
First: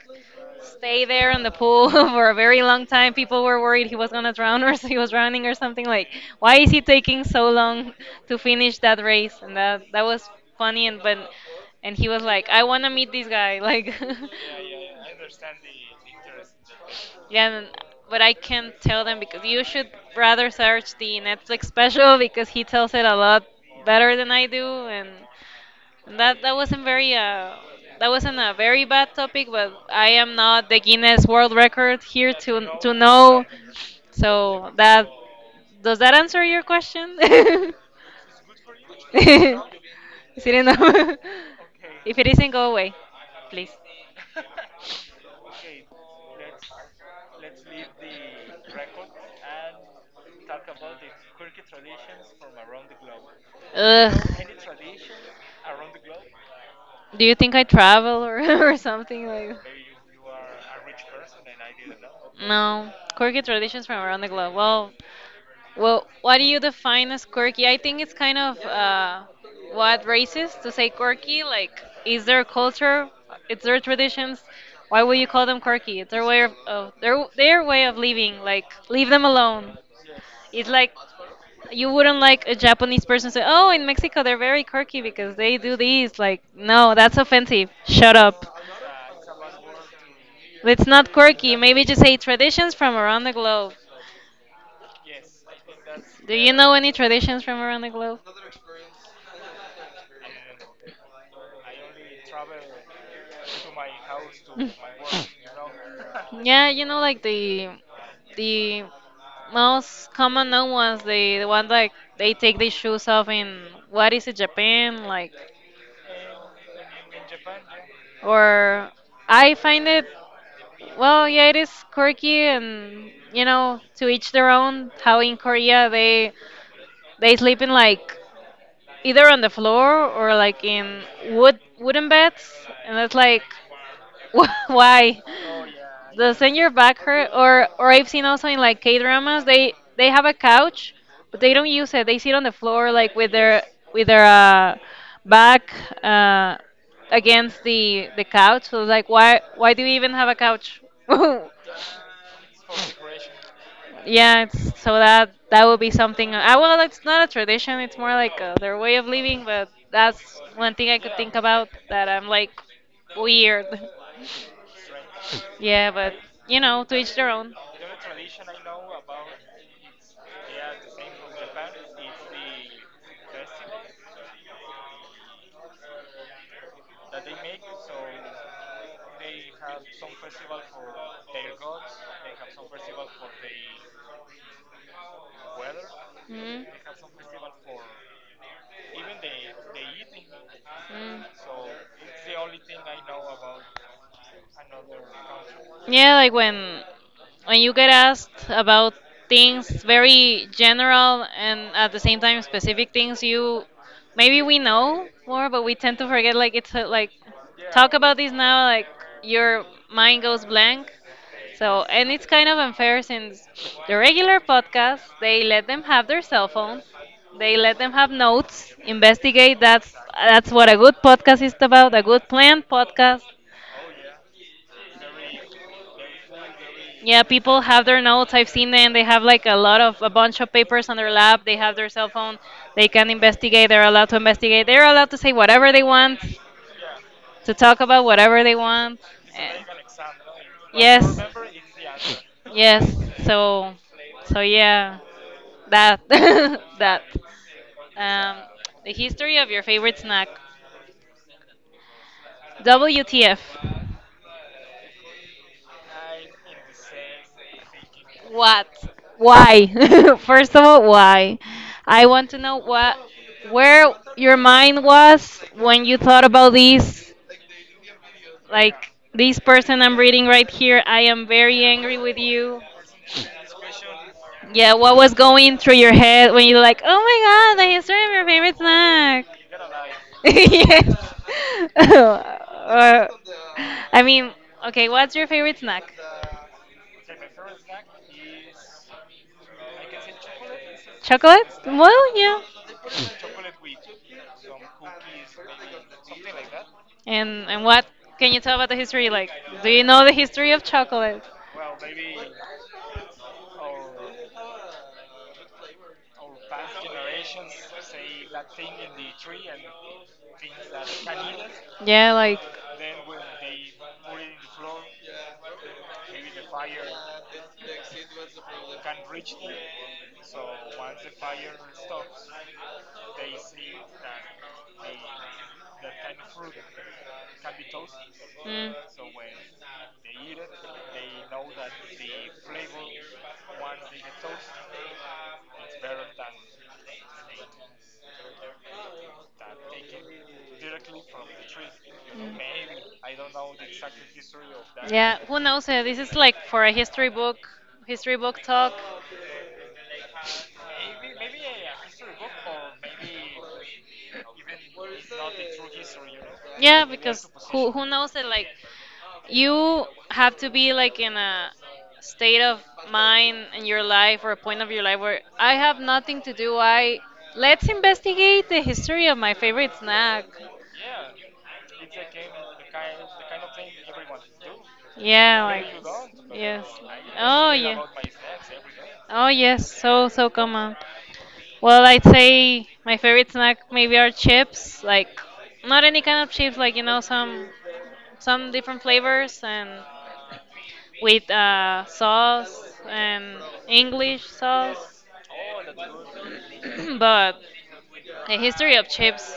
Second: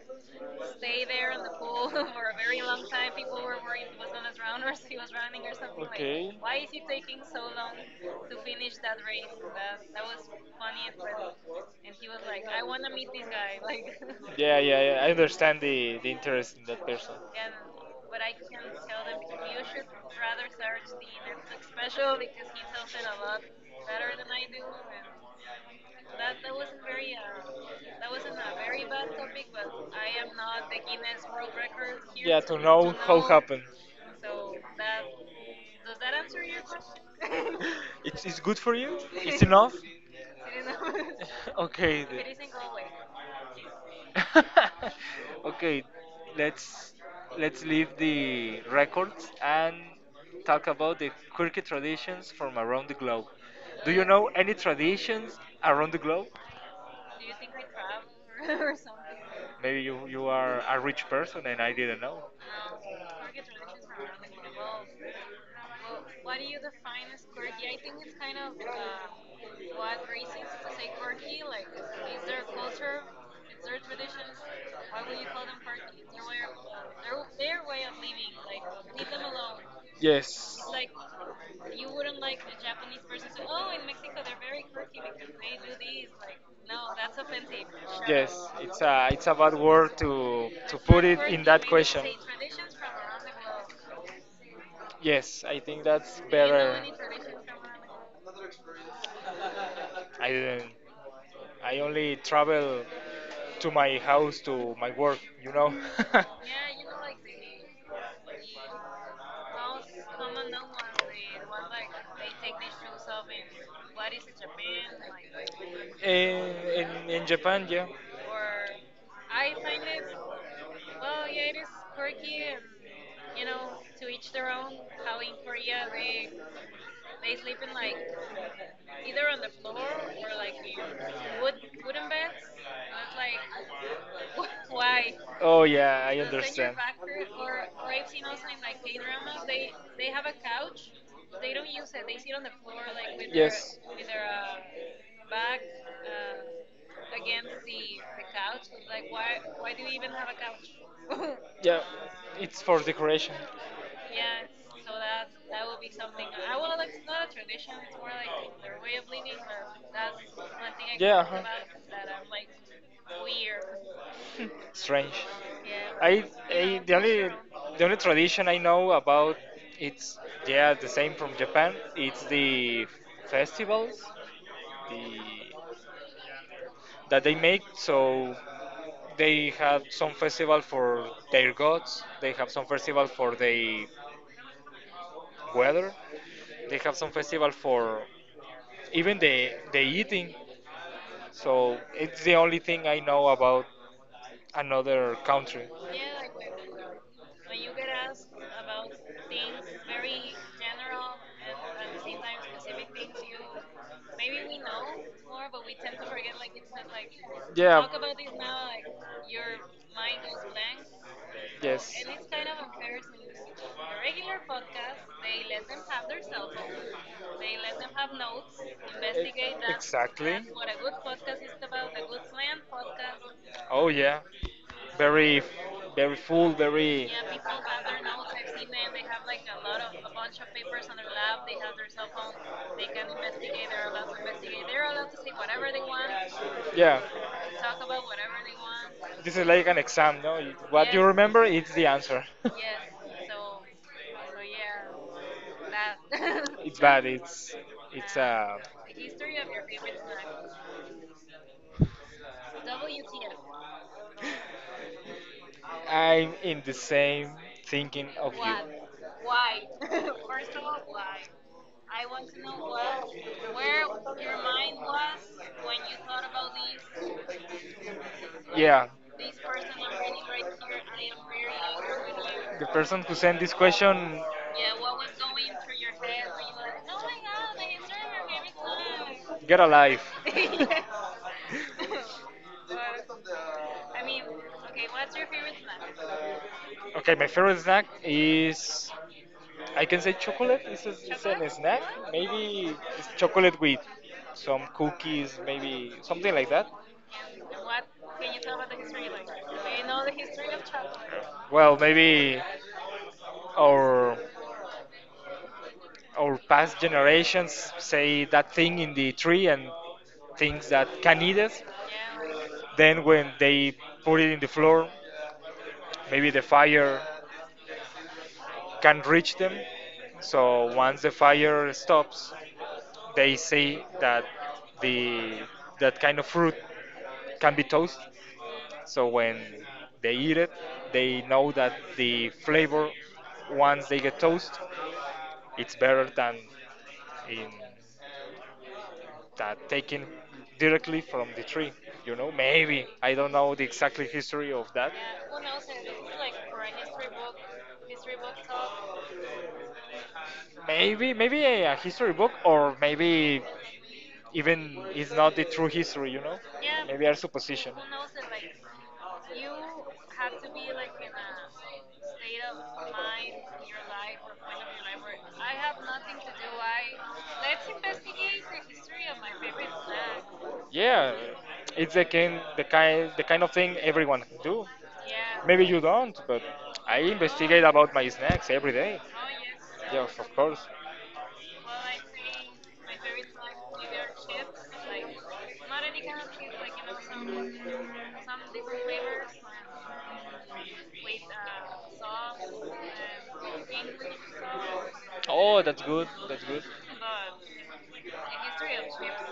Speaker 1: stay
Speaker 2: stayed there
Speaker 1: there on
Speaker 2: in
Speaker 1: the
Speaker 2: the pool
Speaker 1: pool for
Speaker 2: for a
Speaker 1: a
Speaker 2: very
Speaker 1: very
Speaker 2: long
Speaker 1: long time.
Speaker 2: time.
Speaker 1: It
Speaker 2: People were worried he was
Speaker 1: was known
Speaker 2: gonna
Speaker 1: as
Speaker 2: drown, or he was drowning or
Speaker 1: like
Speaker 2: something. Like,
Speaker 1: okay
Speaker 2: why is
Speaker 1: what
Speaker 2: he taking so
Speaker 1: two
Speaker 2: long to finish that race? And that
Speaker 1: days.
Speaker 2: that was funny, and but and
Speaker 1: That's
Speaker 2: he was like,
Speaker 1: I
Speaker 2: "I
Speaker 1: want
Speaker 2: wanna
Speaker 1: to meet
Speaker 2: meet
Speaker 1: this
Speaker 2: this guy."
Speaker 1: guy. Like,
Speaker 2: Like,
Speaker 1: yeah, yeah, yeah. I understand the interest in that person.
Speaker 2: yeah,
Speaker 1: And but
Speaker 2: but I
Speaker 1: I can
Speaker 2: can't
Speaker 1: tell
Speaker 2: tell them
Speaker 1: them
Speaker 2: because
Speaker 1: you
Speaker 2: you
Speaker 1: should
Speaker 2: should
Speaker 1: rather
Speaker 2: rather
Speaker 1: search
Speaker 2: search
Speaker 1: the
Speaker 2: the Netflix
Speaker 1: Netflix special
Speaker 2: special
Speaker 1: because
Speaker 2: because
Speaker 1: he
Speaker 2: he
Speaker 1: tells
Speaker 2: tells
Speaker 1: it
Speaker 2: it
Speaker 1: a
Speaker 2: a
Speaker 1: lot
Speaker 2: lot
Speaker 1: better
Speaker 2: better
Speaker 1: than
Speaker 2: than I
Speaker 1: I do.
Speaker 2: do,
Speaker 1: And
Speaker 2: and
Speaker 1: that
Speaker 2: that that wasn't very uh
Speaker 1: that
Speaker 2: that
Speaker 1: wasn't
Speaker 2: wasn't
Speaker 1: a
Speaker 2: a
Speaker 1: very
Speaker 2: very
Speaker 1: bad
Speaker 2: bad
Speaker 1: topic,
Speaker 2: topic,
Speaker 1: but
Speaker 2: but I
Speaker 1: I
Speaker 2: am not the Guinness World Record
Speaker 1: here
Speaker 2: here
Speaker 1: yeah, to
Speaker 2: to
Speaker 1: know
Speaker 2: to
Speaker 1: know. what
Speaker 2: know.
Speaker 1: happened.
Speaker 2: So that
Speaker 1: So,
Speaker 2: Does that answer your question?
Speaker 1: it's good for you? It's enough?
Speaker 2: Is it enough?
Speaker 1: Okay
Speaker 2: If
Speaker 1: then.
Speaker 2: it isn't, go away, please.
Speaker 1: Okay, let's let's leave the records and talk about the quirky traditions from around the globe. Do you
Speaker 2: Ugh.
Speaker 1: know any traditions around the globe?
Speaker 2: Do you think I travel, or, or something like,
Speaker 1: Maybe
Speaker 2: maybe?
Speaker 1: you are a rich person and I didn't know.
Speaker 2: No, quirky traditions from around the globe. Well, what do you define as quirky? I think it's kind of what racist to say quirky. Like, it's their traditions. Why would you call them quirky? It's their way of their way of living. Like, leave them alone.
Speaker 1: Yes.
Speaker 2: It's like you wouldn't like a Japanese person say, "Oh, in Mexico they're very quirky because they do these." Like, no, that's offensive. Shut
Speaker 1: Yes,
Speaker 2: up.
Speaker 1: it's a bad word to
Speaker 2: It's
Speaker 1: put
Speaker 2: not
Speaker 1: it in
Speaker 2: quirky.
Speaker 1: that
Speaker 2: Maybe just
Speaker 1: question.
Speaker 2: say traditions from around the globe.
Speaker 1: Yes, I think that's
Speaker 2: Do you know
Speaker 1: better.
Speaker 2: any traditions from around the globe?
Speaker 1: I didn't. I only travel to my house to my work, you know.
Speaker 2: Yeah, you know, like the most common known ones, the one like they take their shoes off in what is it, Japan, like,
Speaker 1: In, in Japan, yeah.
Speaker 2: or I find it, well, yeah, it is quirky and you know, to each their own. How in Korea they sleep in like either on the floor or like in wooden beds, and it's like, why?
Speaker 1: Oh yeah, I
Speaker 2: Doesn't your
Speaker 1: understand.
Speaker 2: back hurt? Or I've seen also in like K dramas, they have a couch, but they don't use it. They sit on the floor like
Speaker 1: Yes.
Speaker 2: with their back uh, against the couch. So it's like, why do you even have a couch?
Speaker 1: Yeah, it's for decoration.
Speaker 2: Yeah, so that that would be something. I well, it's not a tradition. It's more like their way of living. But that's one thing I could
Speaker 1: Yeah,
Speaker 2: think
Speaker 1: uh-huh.
Speaker 2: about that I'm like weird.
Speaker 1: Strange.
Speaker 2: Yeah, but
Speaker 1: I,
Speaker 2: you
Speaker 1: I
Speaker 2: know, to each their own.
Speaker 1: the only tradition I know about it's yeah the same from Japan. It's the festivals, the that they make so they have some festival for their gods. They have some festival for the weather.
Speaker 2: Mm.
Speaker 1: They have some festival for even the eating. So it's the only
Speaker 2: Mm.
Speaker 1: thing I know about another country.
Speaker 2: Yeah, like when you get asked about things very general and at the same time specific things you maybe we know more but we tend to forget like it's like
Speaker 1: Yeah.
Speaker 2: talk about this now like your mind goes blank so
Speaker 1: Yes.
Speaker 2: and it's kind of unfair since the regular podcast they let them have their cell phones they let them have notes investigate that's
Speaker 1: Exactly.
Speaker 2: that's what a good podcast is about a good planned podcast.
Speaker 1: Oh yeah. Very, very full. Very. Yeah.
Speaker 2: Yeah, people have their notes. I've seen them. They have like a lot of a bunch of papers on their lap. They have their cell phone. They can investigate. They're allowed to investigate. They're allowed to say whatever they want, to talk about whatever they want.
Speaker 1: This is
Speaker 2: Eh,
Speaker 1: like an exam, no? You- What you
Speaker 2: Yes.
Speaker 1: remember, it's the answer.
Speaker 2: Yes. So, so yeah, that
Speaker 1: It's
Speaker 2: that.
Speaker 1: bad. It's
Speaker 2: Um, the history of your favorite snack. WTF?
Speaker 1: I'm in the same thinking of you.
Speaker 2: What? Why? First of all, why? I want to know what,
Speaker 1: What?
Speaker 2: where
Speaker 1: Where
Speaker 2: your mind was when you thought about this. Yeah.
Speaker 1: yeah,
Speaker 2: Like this person I'm reading right here, I am very angry with you.
Speaker 1: the person who sent this question,
Speaker 2: Yeah,
Speaker 1: yeah.
Speaker 2: what was going through your head when you're like, oh my god, the history of your favorite snack?
Speaker 1: Get a life.
Speaker 2: yes. I mean, okay, what's your favorite snack?
Speaker 1: Okay, my favorite snack is I can say chocolate. Is a, it's
Speaker 2: Chocolate?
Speaker 1: a snack.
Speaker 2: Well, yeah.
Speaker 1: Maybe it's chocolate with some cookies, maybe something like that.
Speaker 2: And
Speaker 1: And
Speaker 2: and what
Speaker 1: what
Speaker 2: can
Speaker 1: can you
Speaker 2: you tell
Speaker 1: tell
Speaker 2: about
Speaker 1: about
Speaker 2: the
Speaker 1: the
Speaker 2: history?
Speaker 1: like
Speaker 2: Like, do you know the history of chocolate?
Speaker 1: well, maybe our our past generations say that thing in the tree and things that can eat us.
Speaker 2: Yeah,
Speaker 1: Yeah,
Speaker 2: like.
Speaker 1: then when they put it in the floor, maybe the fire can reach them. So once the fire stops, they say that the that kind of fruit can be toast. So when they eat it, they know that the flavor, once they get toast, it's better
Speaker 2: Mm.
Speaker 1: than in that taken directly from the tree. Maybe I don't know the exact history of that.
Speaker 2: Yeah, who knows? This is like for a history book talk.
Speaker 1: Maybe a history book, or maybe even it's not the true history.
Speaker 2: Yeah,
Speaker 1: Maybe our
Speaker 2: because who
Speaker 1: supposition.
Speaker 2: who knows that like you have to be like
Speaker 1: In
Speaker 2: in
Speaker 1: a
Speaker 2: a state
Speaker 1: state of
Speaker 2: of
Speaker 1: mind
Speaker 2: mind
Speaker 1: near the point
Speaker 2: in
Speaker 1: of your
Speaker 2: your life or a point of your life
Speaker 1: life where
Speaker 2: where
Speaker 1: I
Speaker 2: I
Speaker 1: have
Speaker 2: have
Speaker 1: nothing
Speaker 2: nothing
Speaker 1: to
Speaker 2: to
Speaker 1: do.
Speaker 2: do.
Speaker 1: I
Speaker 2: I
Speaker 1: let's
Speaker 2: let's
Speaker 1: investigate
Speaker 2: investigate the
Speaker 1: the
Speaker 2: history
Speaker 1: history
Speaker 2: of
Speaker 1: of my
Speaker 2: my favorite
Speaker 1: favorite
Speaker 2: snack.
Speaker 1: snack. Yeah, it's the kind of thing everyone do. Yeah.
Speaker 2: Yeah,
Speaker 1: Maybe you don't,
Speaker 2: like
Speaker 1: but
Speaker 2: yes.
Speaker 1: I
Speaker 2: Oh
Speaker 1: investigate
Speaker 2: yeah.
Speaker 1: about my snacks every day.
Speaker 2: Oh yes, so
Speaker 1: Yes,
Speaker 2: so
Speaker 1: of course.
Speaker 2: common. Well, I'd say my favorite snack maybe are chips, like not
Speaker 1: Like
Speaker 2: any kind of chips, like you
Speaker 1: some
Speaker 2: know some
Speaker 1: some
Speaker 2: different
Speaker 1: different flavors
Speaker 2: flavors and
Speaker 1: and
Speaker 2: with
Speaker 1: um,
Speaker 2: sauce and English sauce.
Speaker 1: oh, that's good. That's good.
Speaker 2: But a history of chips.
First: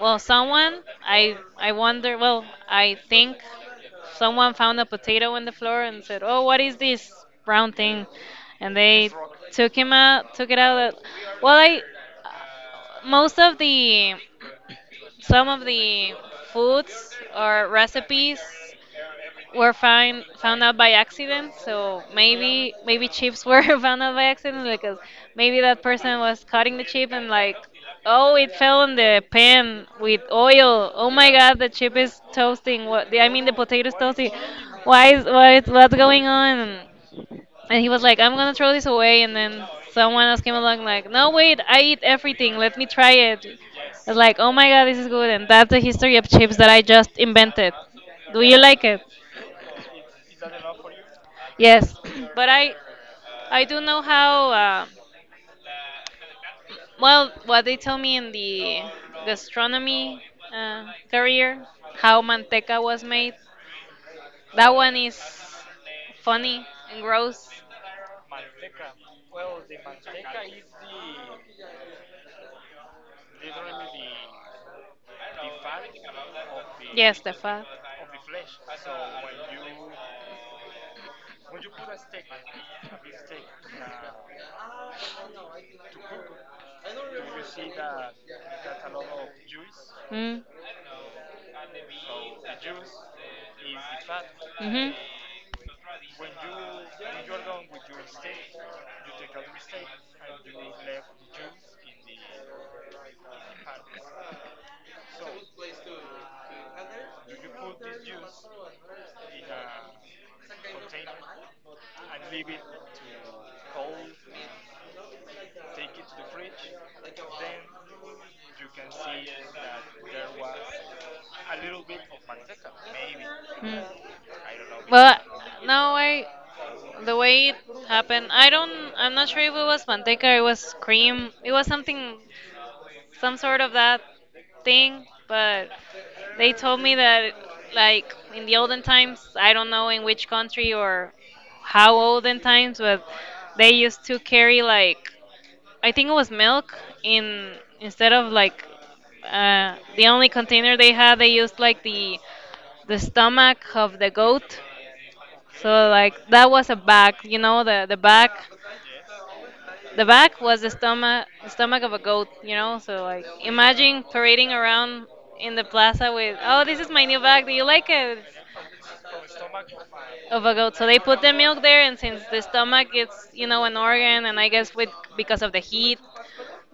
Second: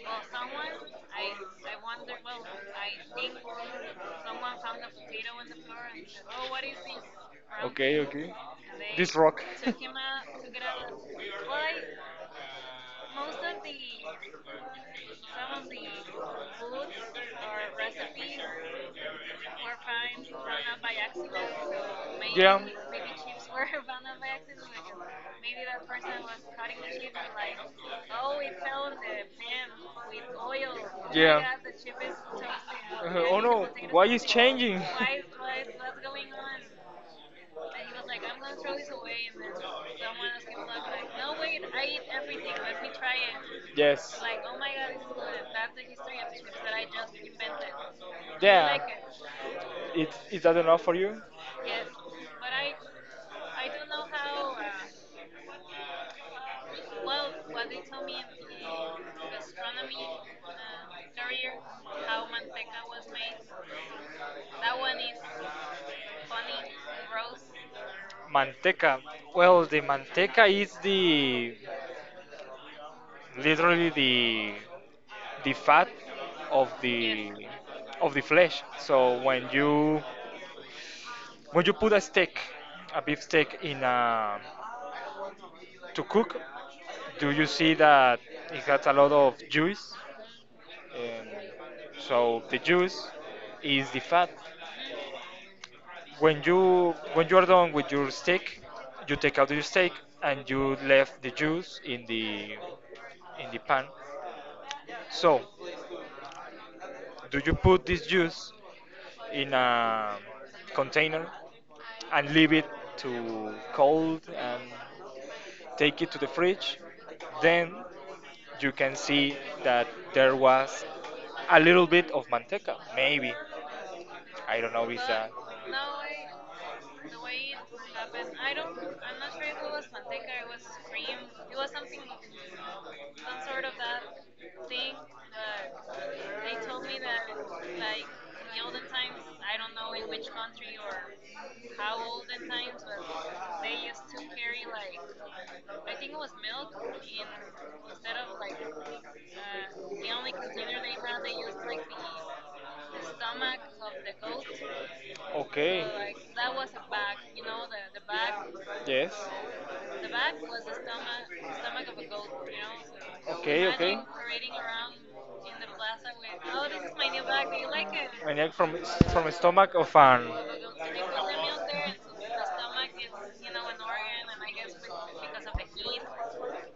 Speaker 2: Well, someone I wonder. Well, I
Speaker 1: so
Speaker 2: think someone found a potato on the floor and said, "Oh, what is
Speaker 1: So
Speaker 2: this brown
Speaker 1: okay,
Speaker 2: thing?"
Speaker 1: okay.
Speaker 2: And they
Speaker 1: This rock.
Speaker 2: took him out, took it out. Well,
Speaker 1: Well,
Speaker 2: I most of the some of the foods or recipes were find found out
Speaker 1: so
Speaker 2: by accident. So
Speaker 1: yeah.
Speaker 2: maybe chips were found out by accident because maybe that person was cutting the chip and like, oh, it fell on the pan with oil. Oh my
Speaker 1: Yeah.
Speaker 2: God, the chip is
Speaker 1: Uh,
Speaker 2: toasting. What The, I
Speaker 1: oh
Speaker 2: mean, the
Speaker 1: no,
Speaker 2: potato is
Speaker 1: why is
Speaker 2: toasting.
Speaker 1: changing?
Speaker 2: Why is what is what's going on? And he was like, I'm gonna throw this away. And then someone else came along, like, no, wait, I eat everything. Let me try it.
Speaker 1: Yes.
Speaker 2: It's like, oh my god, this is good. And that's the history of chips that I just invented. Do you
Speaker 1: Yeah.
Speaker 2: like it?
Speaker 1: It is that enough for you?
Speaker 2: Yes. But I do know how, well, what they tell me in the gastronomy uh, career, how manteca was made. That one is funny
Speaker 1: Funny,
Speaker 2: and
Speaker 1: gross.
Speaker 2: gross.
Speaker 1: Manteca. Well, the manteca is the literally the fat of, yes,
Speaker 2: Yes, the
Speaker 1: the
Speaker 2: fat.
Speaker 1: of the flesh. So when you put a steak, a beef steak in a to cook, do you see that it has a lot of juice?
Speaker 2: Mm.
Speaker 1: Um, so the juice is the fat.
Speaker 2: Mhm.
Speaker 1: When you are done with your steak, you take out your steak and you left the juice in the pan. So, do you put this juice in a container and leave it to cold and take it to the fridge? Then you can see that there was a little bit of manteca, maybe.
Speaker 2: Mm.
Speaker 1: I don't know but
Speaker 2: Well,
Speaker 1: Visa.
Speaker 2: no,
Speaker 1: Now
Speaker 2: I
Speaker 1: I,
Speaker 2: the
Speaker 1: the
Speaker 2: way
Speaker 1: way it
Speaker 2: it happened,
Speaker 1: happened,
Speaker 2: I
Speaker 1: I
Speaker 2: don't,
Speaker 1: don't,
Speaker 2: I'm
Speaker 1: I'm
Speaker 2: not
Speaker 1: not
Speaker 2: sure
Speaker 1: sure
Speaker 2: if
Speaker 1: if
Speaker 2: it
Speaker 1: it was
Speaker 2: was manteca, or it was cream, it was something some
Speaker 1: some
Speaker 2: sort
Speaker 1: sort
Speaker 2: of
Speaker 1: of
Speaker 2: that
Speaker 1: that, but
Speaker 2: thing, but they
Speaker 1: they
Speaker 2: told
Speaker 1: told
Speaker 2: me
Speaker 1: me that,
Speaker 2: that
Speaker 1: like,
Speaker 2: like in
Speaker 1: in
Speaker 2: the
Speaker 1: the olden
Speaker 2: olden times,
Speaker 1: times,
Speaker 2: I
Speaker 1: I
Speaker 2: don't
Speaker 1: don't
Speaker 2: know
Speaker 1: know
Speaker 2: in
Speaker 1: in which
Speaker 2: which country
Speaker 1: country
Speaker 2: or
Speaker 1: or,
Speaker 2: how olden times, but
Speaker 1: but
Speaker 2: they
Speaker 1: they,
Speaker 2: used to carry like
Speaker 1: I
Speaker 2: I think
Speaker 1: felt
Speaker 2: it was milk in
Speaker 1: in,
Speaker 2: instead of
Speaker 1: like,
Speaker 2: like the only
Speaker 1: in
Speaker 2: container they
Speaker 1: China
Speaker 2: had,
Speaker 1: they
Speaker 2: they
Speaker 1: used
Speaker 2: used like
Speaker 1: to the
Speaker 2: the
Speaker 1: stomach,
Speaker 2: stomach of the goat. So
Speaker 1: okay, the
Speaker 2: like that was a bag, you know, the bag
Speaker 1: back, yes, the,
Speaker 2: the
Speaker 1: the
Speaker 2: back was the
Speaker 1: stomach,
Speaker 2: stomach
Speaker 1: stomach,
Speaker 2: of a goat, you know. So like,
Speaker 1: okay, okay.
Speaker 2: imagine parading around in the plaza with, oh,
Speaker 1: Oh,
Speaker 2: this
Speaker 1: this
Speaker 2: is
Speaker 1: is my
Speaker 2: my new
Speaker 1: new bag.
Speaker 2: bag. Do
Speaker 1: Do
Speaker 2: you
Speaker 1: you like
Speaker 2: like it?
Speaker 1: it? Neck from the stomach of
Speaker 2: Of a goat. So they put the milk there, and since the stomach is, you
Speaker 1: an
Speaker 2: know, an organ, and I guess with because of the heat,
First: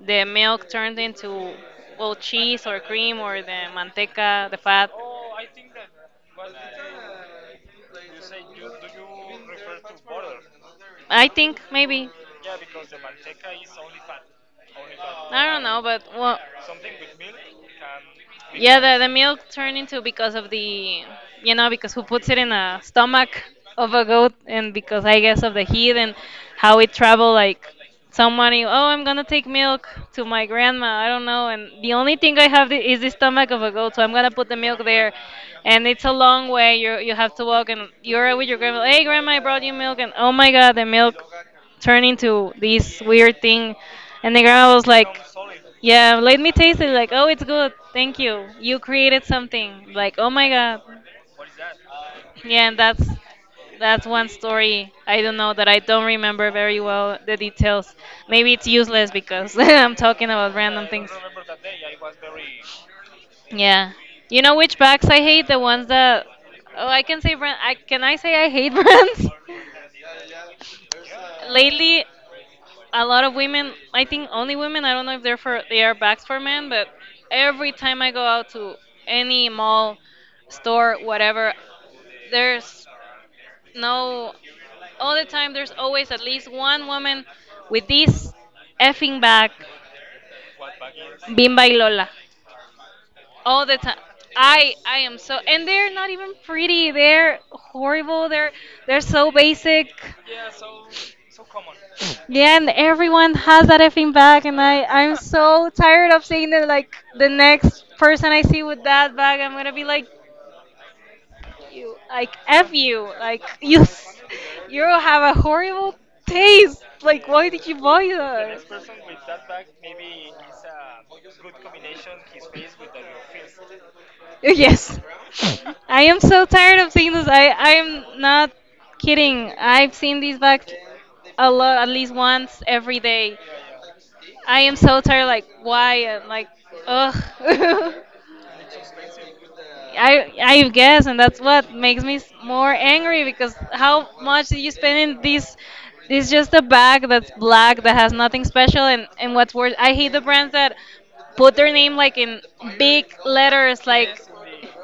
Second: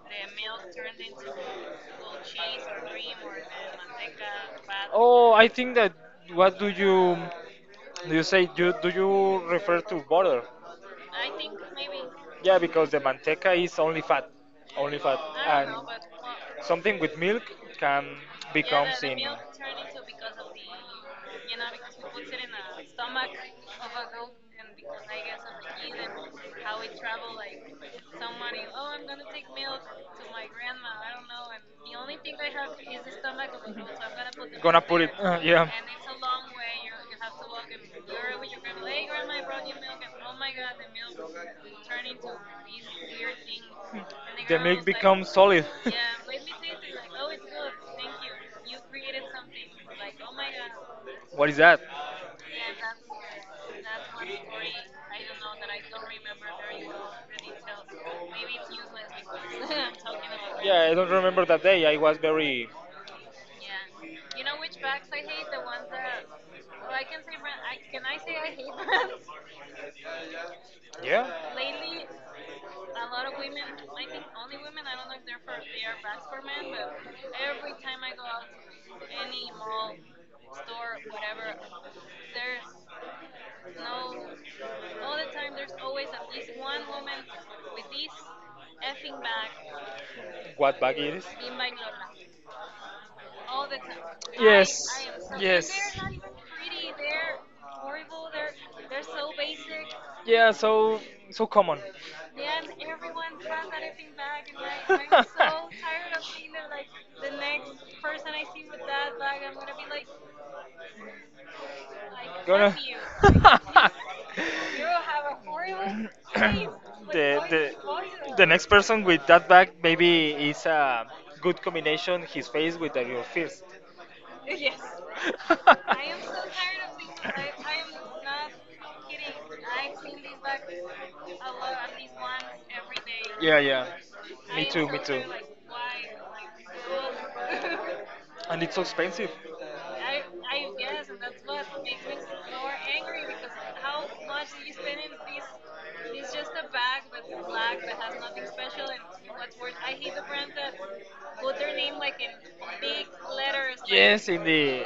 Speaker 2: the milk
Speaker 1: turned
Speaker 2: turned
Speaker 1: into
Speaker 2: into well
Speaker 1: goat cheese
Speaker 2: cheese or
Speaker 1: or cream
Speaker 2: cream
Speaker 1: or
Speaker 2: or the
Speaker 1: the
Speaker 2: manteca, the
Speaker 1: manteca butter.
Speaker 2: fat.
Speaker 1: Oh, I think that what do you do, you say? do you refer to butter?
Speaker 2: I
Speaker 1: I think
Speaker 2: think
Speaker 1: maybe.
Speaker 2: maybe
Speaker 1: Yeah, because the manteca is only fat, I
Speaker 2: I
Speaker 1: don't
Speaker 2: don't
Speaker 1: and know,
Speaker 2: know,
Speaker 1: but
Speaker 2: but well,
Speaker 1: well, something with milk can, yeah,
Speaker 2: yeah,
Speaker 1: become
Speaker 2: the
Speaker 1: the in milk
Speaker 2: milk turned
Speaker 1: turned into,
Speaker 2: into because of the you
Speaker 1: you know,
Speaker 2: know because who puts it in a
Speaker 1: black
Speaker 2: stomach
Speaker 1: and
Speaker 2: of a goat and because I guess of the heat and
Speaker 1: how
Speaker 2: how
Speaker 1: to
Speaker 2: it travel like somebody, oh, I'm gonna take milk to my grandma. I
Speaker 1: I
Speaker 2: don't
Speaker 1: don't
Speaker 2: know.
Speaker 1: know. And
Speaker 2: And
Speaker 1: the
Speaker 2: the
Speaker 1: only
Speaker 2: only
Speaker 1: thing
Speaker 2: thing
Speaker 1: I
Speaker 2: I
Speaker 1: have
Speaker 2: have is
Speaker 1: is the
Speaker 2: the
Speaker 1: stomach
Speaker 2: stomach
Speaker 1: of
Speaker 2: of
Speaker 1: a
Speaker 2: a
Speaker 1: goat.
Speaker 2: goat,
Speaker 1: So
Speaker 2: so I'm
Speaker 1: I
Speaker 2: gonna
Speaker 1: put
Speaker 2: put
Speaker 1: the,
Speaker 2: the
Speaker 1: gonna
Speaker 2: milk
Speaker 1: put it
Speaker 2: there.
Speaker 1: there. Yeah,
Speaker 2: And it's a long way. You have to
Speaker 1: and
Speaker 2: walk, and you're
Speaker 1: you're
Speaker 2: with your grandma. Hey, grandma, I brought you milk. And oh my God, the milk turned into this weird thing. And the grandma was
Speaker 1: become
Speaker 2: like,
Speaker 1: solid.
Speaker 2: yeah, let me taste it. Like, oh, it's good. Thank you. You created something. Like, oh my God.
Speaker 1: What is that?
Speaker 2: Yeah, and that's one story I don't know that I don't remember very well the details. Maybe it's useless because I'm talking about
Speaker 1: Yeah,
Speaker 2: random
Speaker 1: I don't
Speaker 2: things.
Speaker 1: remember that day. I was very.
Speaker 2: Yeah. You know which bags I hate? The ones that oh, I can say brand. I can I say I hate brands? Lately, a lot of women. I think only women. I don't know if they're for they are bags for men, but every time I go out to any
Speaker 1: Yeah,
Speaker 2: mall,
Speaker 1: store.
Speaker 2: store, whatever, there's
Speaker 1: There's no
Speaker 2: no,
Speaker 1: all
Speaker 2: all the
Speaker 1: the time.
Speaker 2: time
Speaker 1: There's
Speaker 2: there's
Speaker 1: always
Speaker 2: always at
Speaker 1: at least
Speaker 2: least
Speaker 1: one
Speaker 2: one
Speaker 1: woman
Speaker 2: woman
Speaker 1: with
Speaker 2: with this effing bag,
Speaker 1: what bag it is?
Speaker 2: Bimba y Lola.
Speaker 1: All
Speaker 2: All
Speaker 1: the
Speaker 2: the time.
Speaker 1: time. I
Speaker 2: I
Speaker 1: yes,
Speaker 2: I
Speaker 1: am
Speaker 2: am
Speaker 1: so,
Speaker 2: so
Speaker 1: and yes, they're,
Speaker 2: and they're
Speaker 1: yes, not
Speaker 2: not
Speaker 1: even
Speaker 2: even
Speaker 1: pretty,
Speaker 2: pretty. They're
Speaker 1: horrible.
Speaker 2: horrible.
Speaker 1: They're
Speaker 2: They're
Speaker 1: like,
Speaker 2: so basic.
Speaker 1: yeah, so so common. Yeah,
Speaker 2: Yeah, and everyone has that effing bag and I'm
Speaker 1: I'm so
Speaker 2: so tired of seeing that like the next
Speaker 1: with
Speaker 2: person I see with that
Speaker 1: that bag.
Speaker 2: bag,
Speaker 1: I'm
Speaker 2: I'm going
Speaker 1: gonna
Speaker 2: to be
Speaker 1: be like,
Speaker 2: like you like
Speaker 1: gonna.
Speaker 2: F you. Like
Speaker 1: the,
Speaker 2: you have a horrible taste. Like why did
Speaker 1: the,
Speaker 2: you buy
Speaker 1: the next
Speaker 2: that?
Speaker 1: person with that bag maybe is a good combination his face with the, your fist. Yeah,
Speaker 2: Yes. I am so tired of seeing this. I am not kidding. I've seen these bags a lot, at least once every day.
Speaker 1: yeah.
Speaker 2: I am so tired. Like why? And, like ugh.
Speaker 1: And it's so expensive.
Speaker 2: I guess, and that's what makes me more angry because how much did you spend in this? It's just a bag that's black that has nothing special, and what's worse, I hate the brands that put their name like in
Speaker 1: Big
Speaker 2: big
Speaker 1: letters
Speaker 2: letters,
Speaker 1: like, yes, indeed.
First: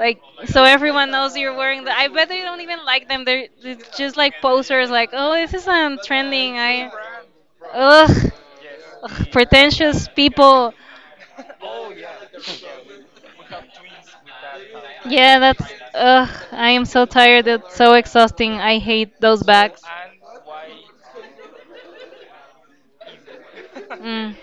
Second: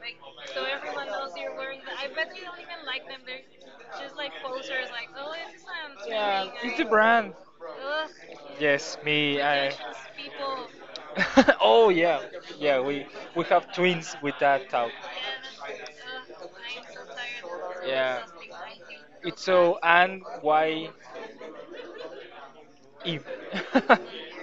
Speaker 1: Like so
Speaker 2: so
Speaker 1: everyone
Speaker 2: everyone
Speaker 1: knows
Speaker 2: knows
Speaker 1: you're
Speaker 2: you're
Speaker 1: wearing, you
Speaker 2: wearing the. I bet they
Speaker 1: don't
Speaker 2: don't even
Speaker 1: even like
Speaker 2: like
Speaker 1: them.
Speaker 2: them. They're
Speaker 1: Just
Speaker 2: just like
Speaker 1: posers
Speaker 2: posters,
Speaker 1: like
Speaker 2: like oh this is
Speaker 1: I'm, yeah,
Speaker 2: trending.
Speaker 1: trending. It's the I
Speaker 2: I
Speaker 1: brand.
Speaker 2: ugh,
Speaker 1: Yes,
Speaker 2: ugh
Speaker 1: me with I.
Speaker 2: pretentious people.
Speaker 1: Jennifer. Oh yeah, yeah. We have twins with that talk.
Speaker 2: Yeah, that's. Ugh, I am so tired. It's
Speaker 1: Yeah,
Speaker 2: so
Speaker 1: yeah.
Speaker 2: exhausting. I hate
Speaker 1: So
Speaker 2: those
Speaker 1: so
Speaker 2: bags.
Speaker 1: and why if? So
Speaker 2: Mm.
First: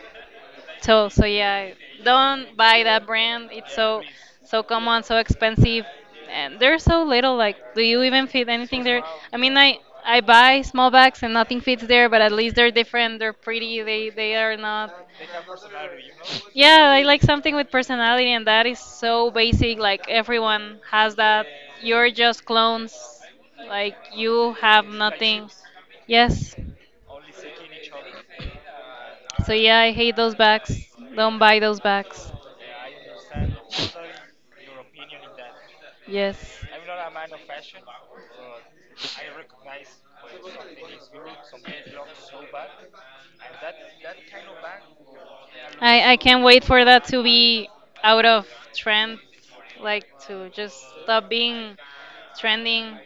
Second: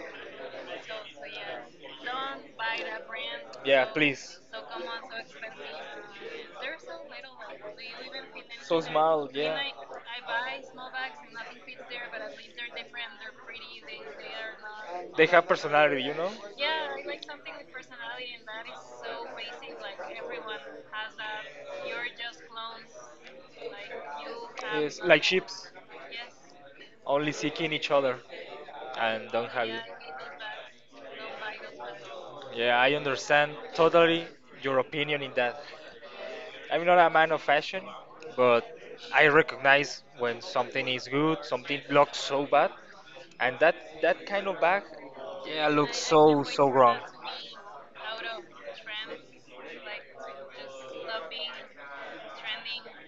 Speaker 2: So yeah,
Speaker 1: don't
Speaker 2: don't buy that
Speaker 1: brand,
Speaker 2: brand. It's
Speaker 1: yeah, so
Speaker 2: so,
Speaker 1: please.
Speaker 2: so common, so expensive,
Speaker 1: Big
Speaker 2: and they're so little. Like, do
Speaker 1: and
Speaker 2: you even fit
Speaker 1: so
Speaker 2: anything there?
Speaker 1: small. And
Speaker 2: I
Speaker 1: yeah.
Speaker 2: mean, I
Speaker 1: I
Speaker 2: buy small bags and nothing fits there, but at least they're different. They're pretty. They are not.
Speaker 1: they have personality, you know? Yeah,
Speaker 2: Yeah, I
Speaker 1: I
Speaker 2: like
Speaker 1: like something
Speaker 2: something with
Speaker 1: with
Speaker 2: personality,
Speaker 1: personality,
Speaker 2: and
Speaker 1: and
Speaker 2: that
Speaker 1: that
Speaker 2: is
Speaker 1: is so
Speaker 2: so basic.
Speaker 1: basic. Like
Speaker 2: Like
Speaker 1: everyone
Speaker 2: everyone
Speaker 1: has
Speaker 2: has
Speaker 1: that.
Speaker 2: that.
Speaker 1: You're
Speaker 2: You're
Speaker 1: just
Speaker 2: just
Speaker 1: clones.
Speaker 2: clones.
Speaker 1: Like
Speaker 2: Like
Speaker 1: you
Speaker 2: you
Speaker 1: have,
Speaker 2: have
Speaker 1: yes, no, like
Speaker 2: nothing.
Speaker 1: ships, yes,
Speaker 2: Yes.
Speaker 1: only seeking each other and don't
Speaker 2: So
Speaker 1: have.
Speaker 2: yeah, I hate those bags. Don't buy those
Speaker 1: No.
Speaker 2: bags.
Speaker 1: Yeah, I understand totally your opinion in that.
Speaker 2: Yes.
Speaker 1: I'm not a man of fashion, but I recognize when something is good, something looks so bad, and that that kind of bag, yeah, looks
Speaker 2: I
Speaker 1: so
Speaker 2: can't wait
Speaker 1: so
Speaker 2: for
Speaker 1: wrong.
Speaker 2: that to be out of trend, like to just stop being trending,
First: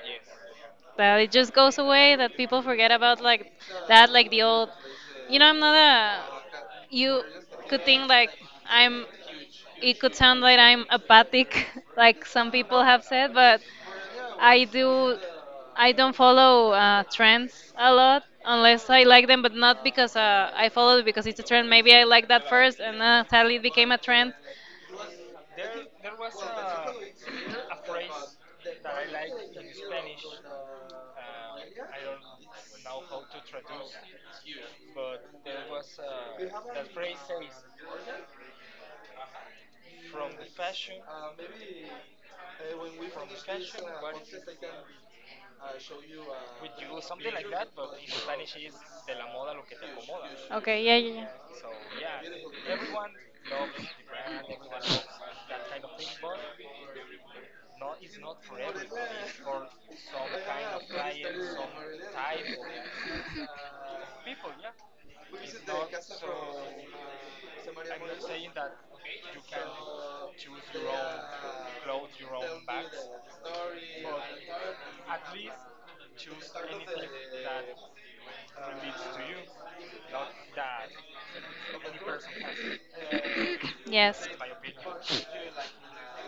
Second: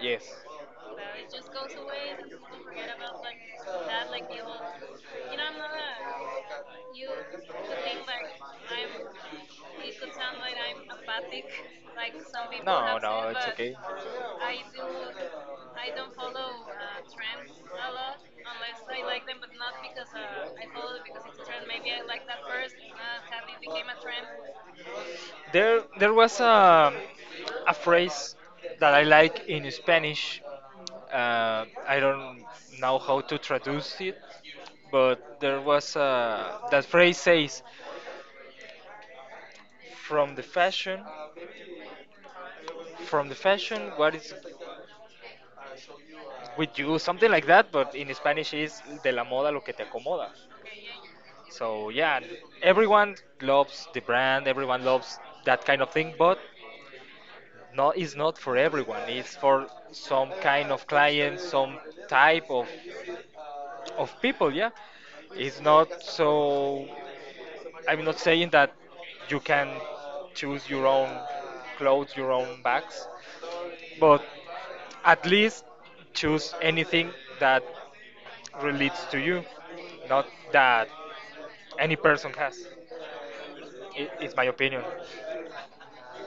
Speaker 1: Yes.
Speaker 2: that it just goes away, that people forget about, like that like the old, you know I'm not a you could think like I'm it could sound like I'm apathic like some people
Speaker 1: No,
Speaker 2: have
Speaker 1: no,
Speaker 2: said.
Speaker 1: it's
Speaker 2: But
Speaker 1: okay.
Speaker 2: i do I don't follow
Speaker 1: I love
Speaker 2: trends a lot
Speaker 1: um,
Speaker 2: unless I like them, but not because
Speaker 1: I
Speaker 2: I follow it
Speaker 1: think it's
Speaker 2: because it's a
Speaker 1: a
Speaker 2: trend.
Speaker 1: trend
Speaker 2: Maybe I like
Speaker 1: at
Speaker 2: that
Speaker 1: first,
Speaker 2: first, and
Speaker 1: sadly
Speaker 2: sadly it
Speaker 1: became
Speaker 2: became
Speaker 1: a
Speaker 2: a
Speaker 1: trend.
Speaker 2: trend.
Speaker 1: There was a phrase that I like in Spanish. I don't know how to traduce it, but there was a, that phrase says, "From the fashion, from the fashion, what is with you?" Something like that, but in Spanish is "De la moda lo que te acomoda."
Speaker 2: Okay, yeah,
Speaker 1: So yeah,
Speaker 2: yeah,
Speaker 1: everyone loves the brand,
Speaker 2: yeah.
Speaker 1: everyone loves that kind of thing, but no, it's not for everyone. It's for some kind of client, some type of people. Yeah, it's not so. I'm not saying that you can choose your own clothes, your own bags, but at least choose anything that relates to you, not that any person has. It,
Speaker 2: Yes.
Speaker 1: it's my opinion.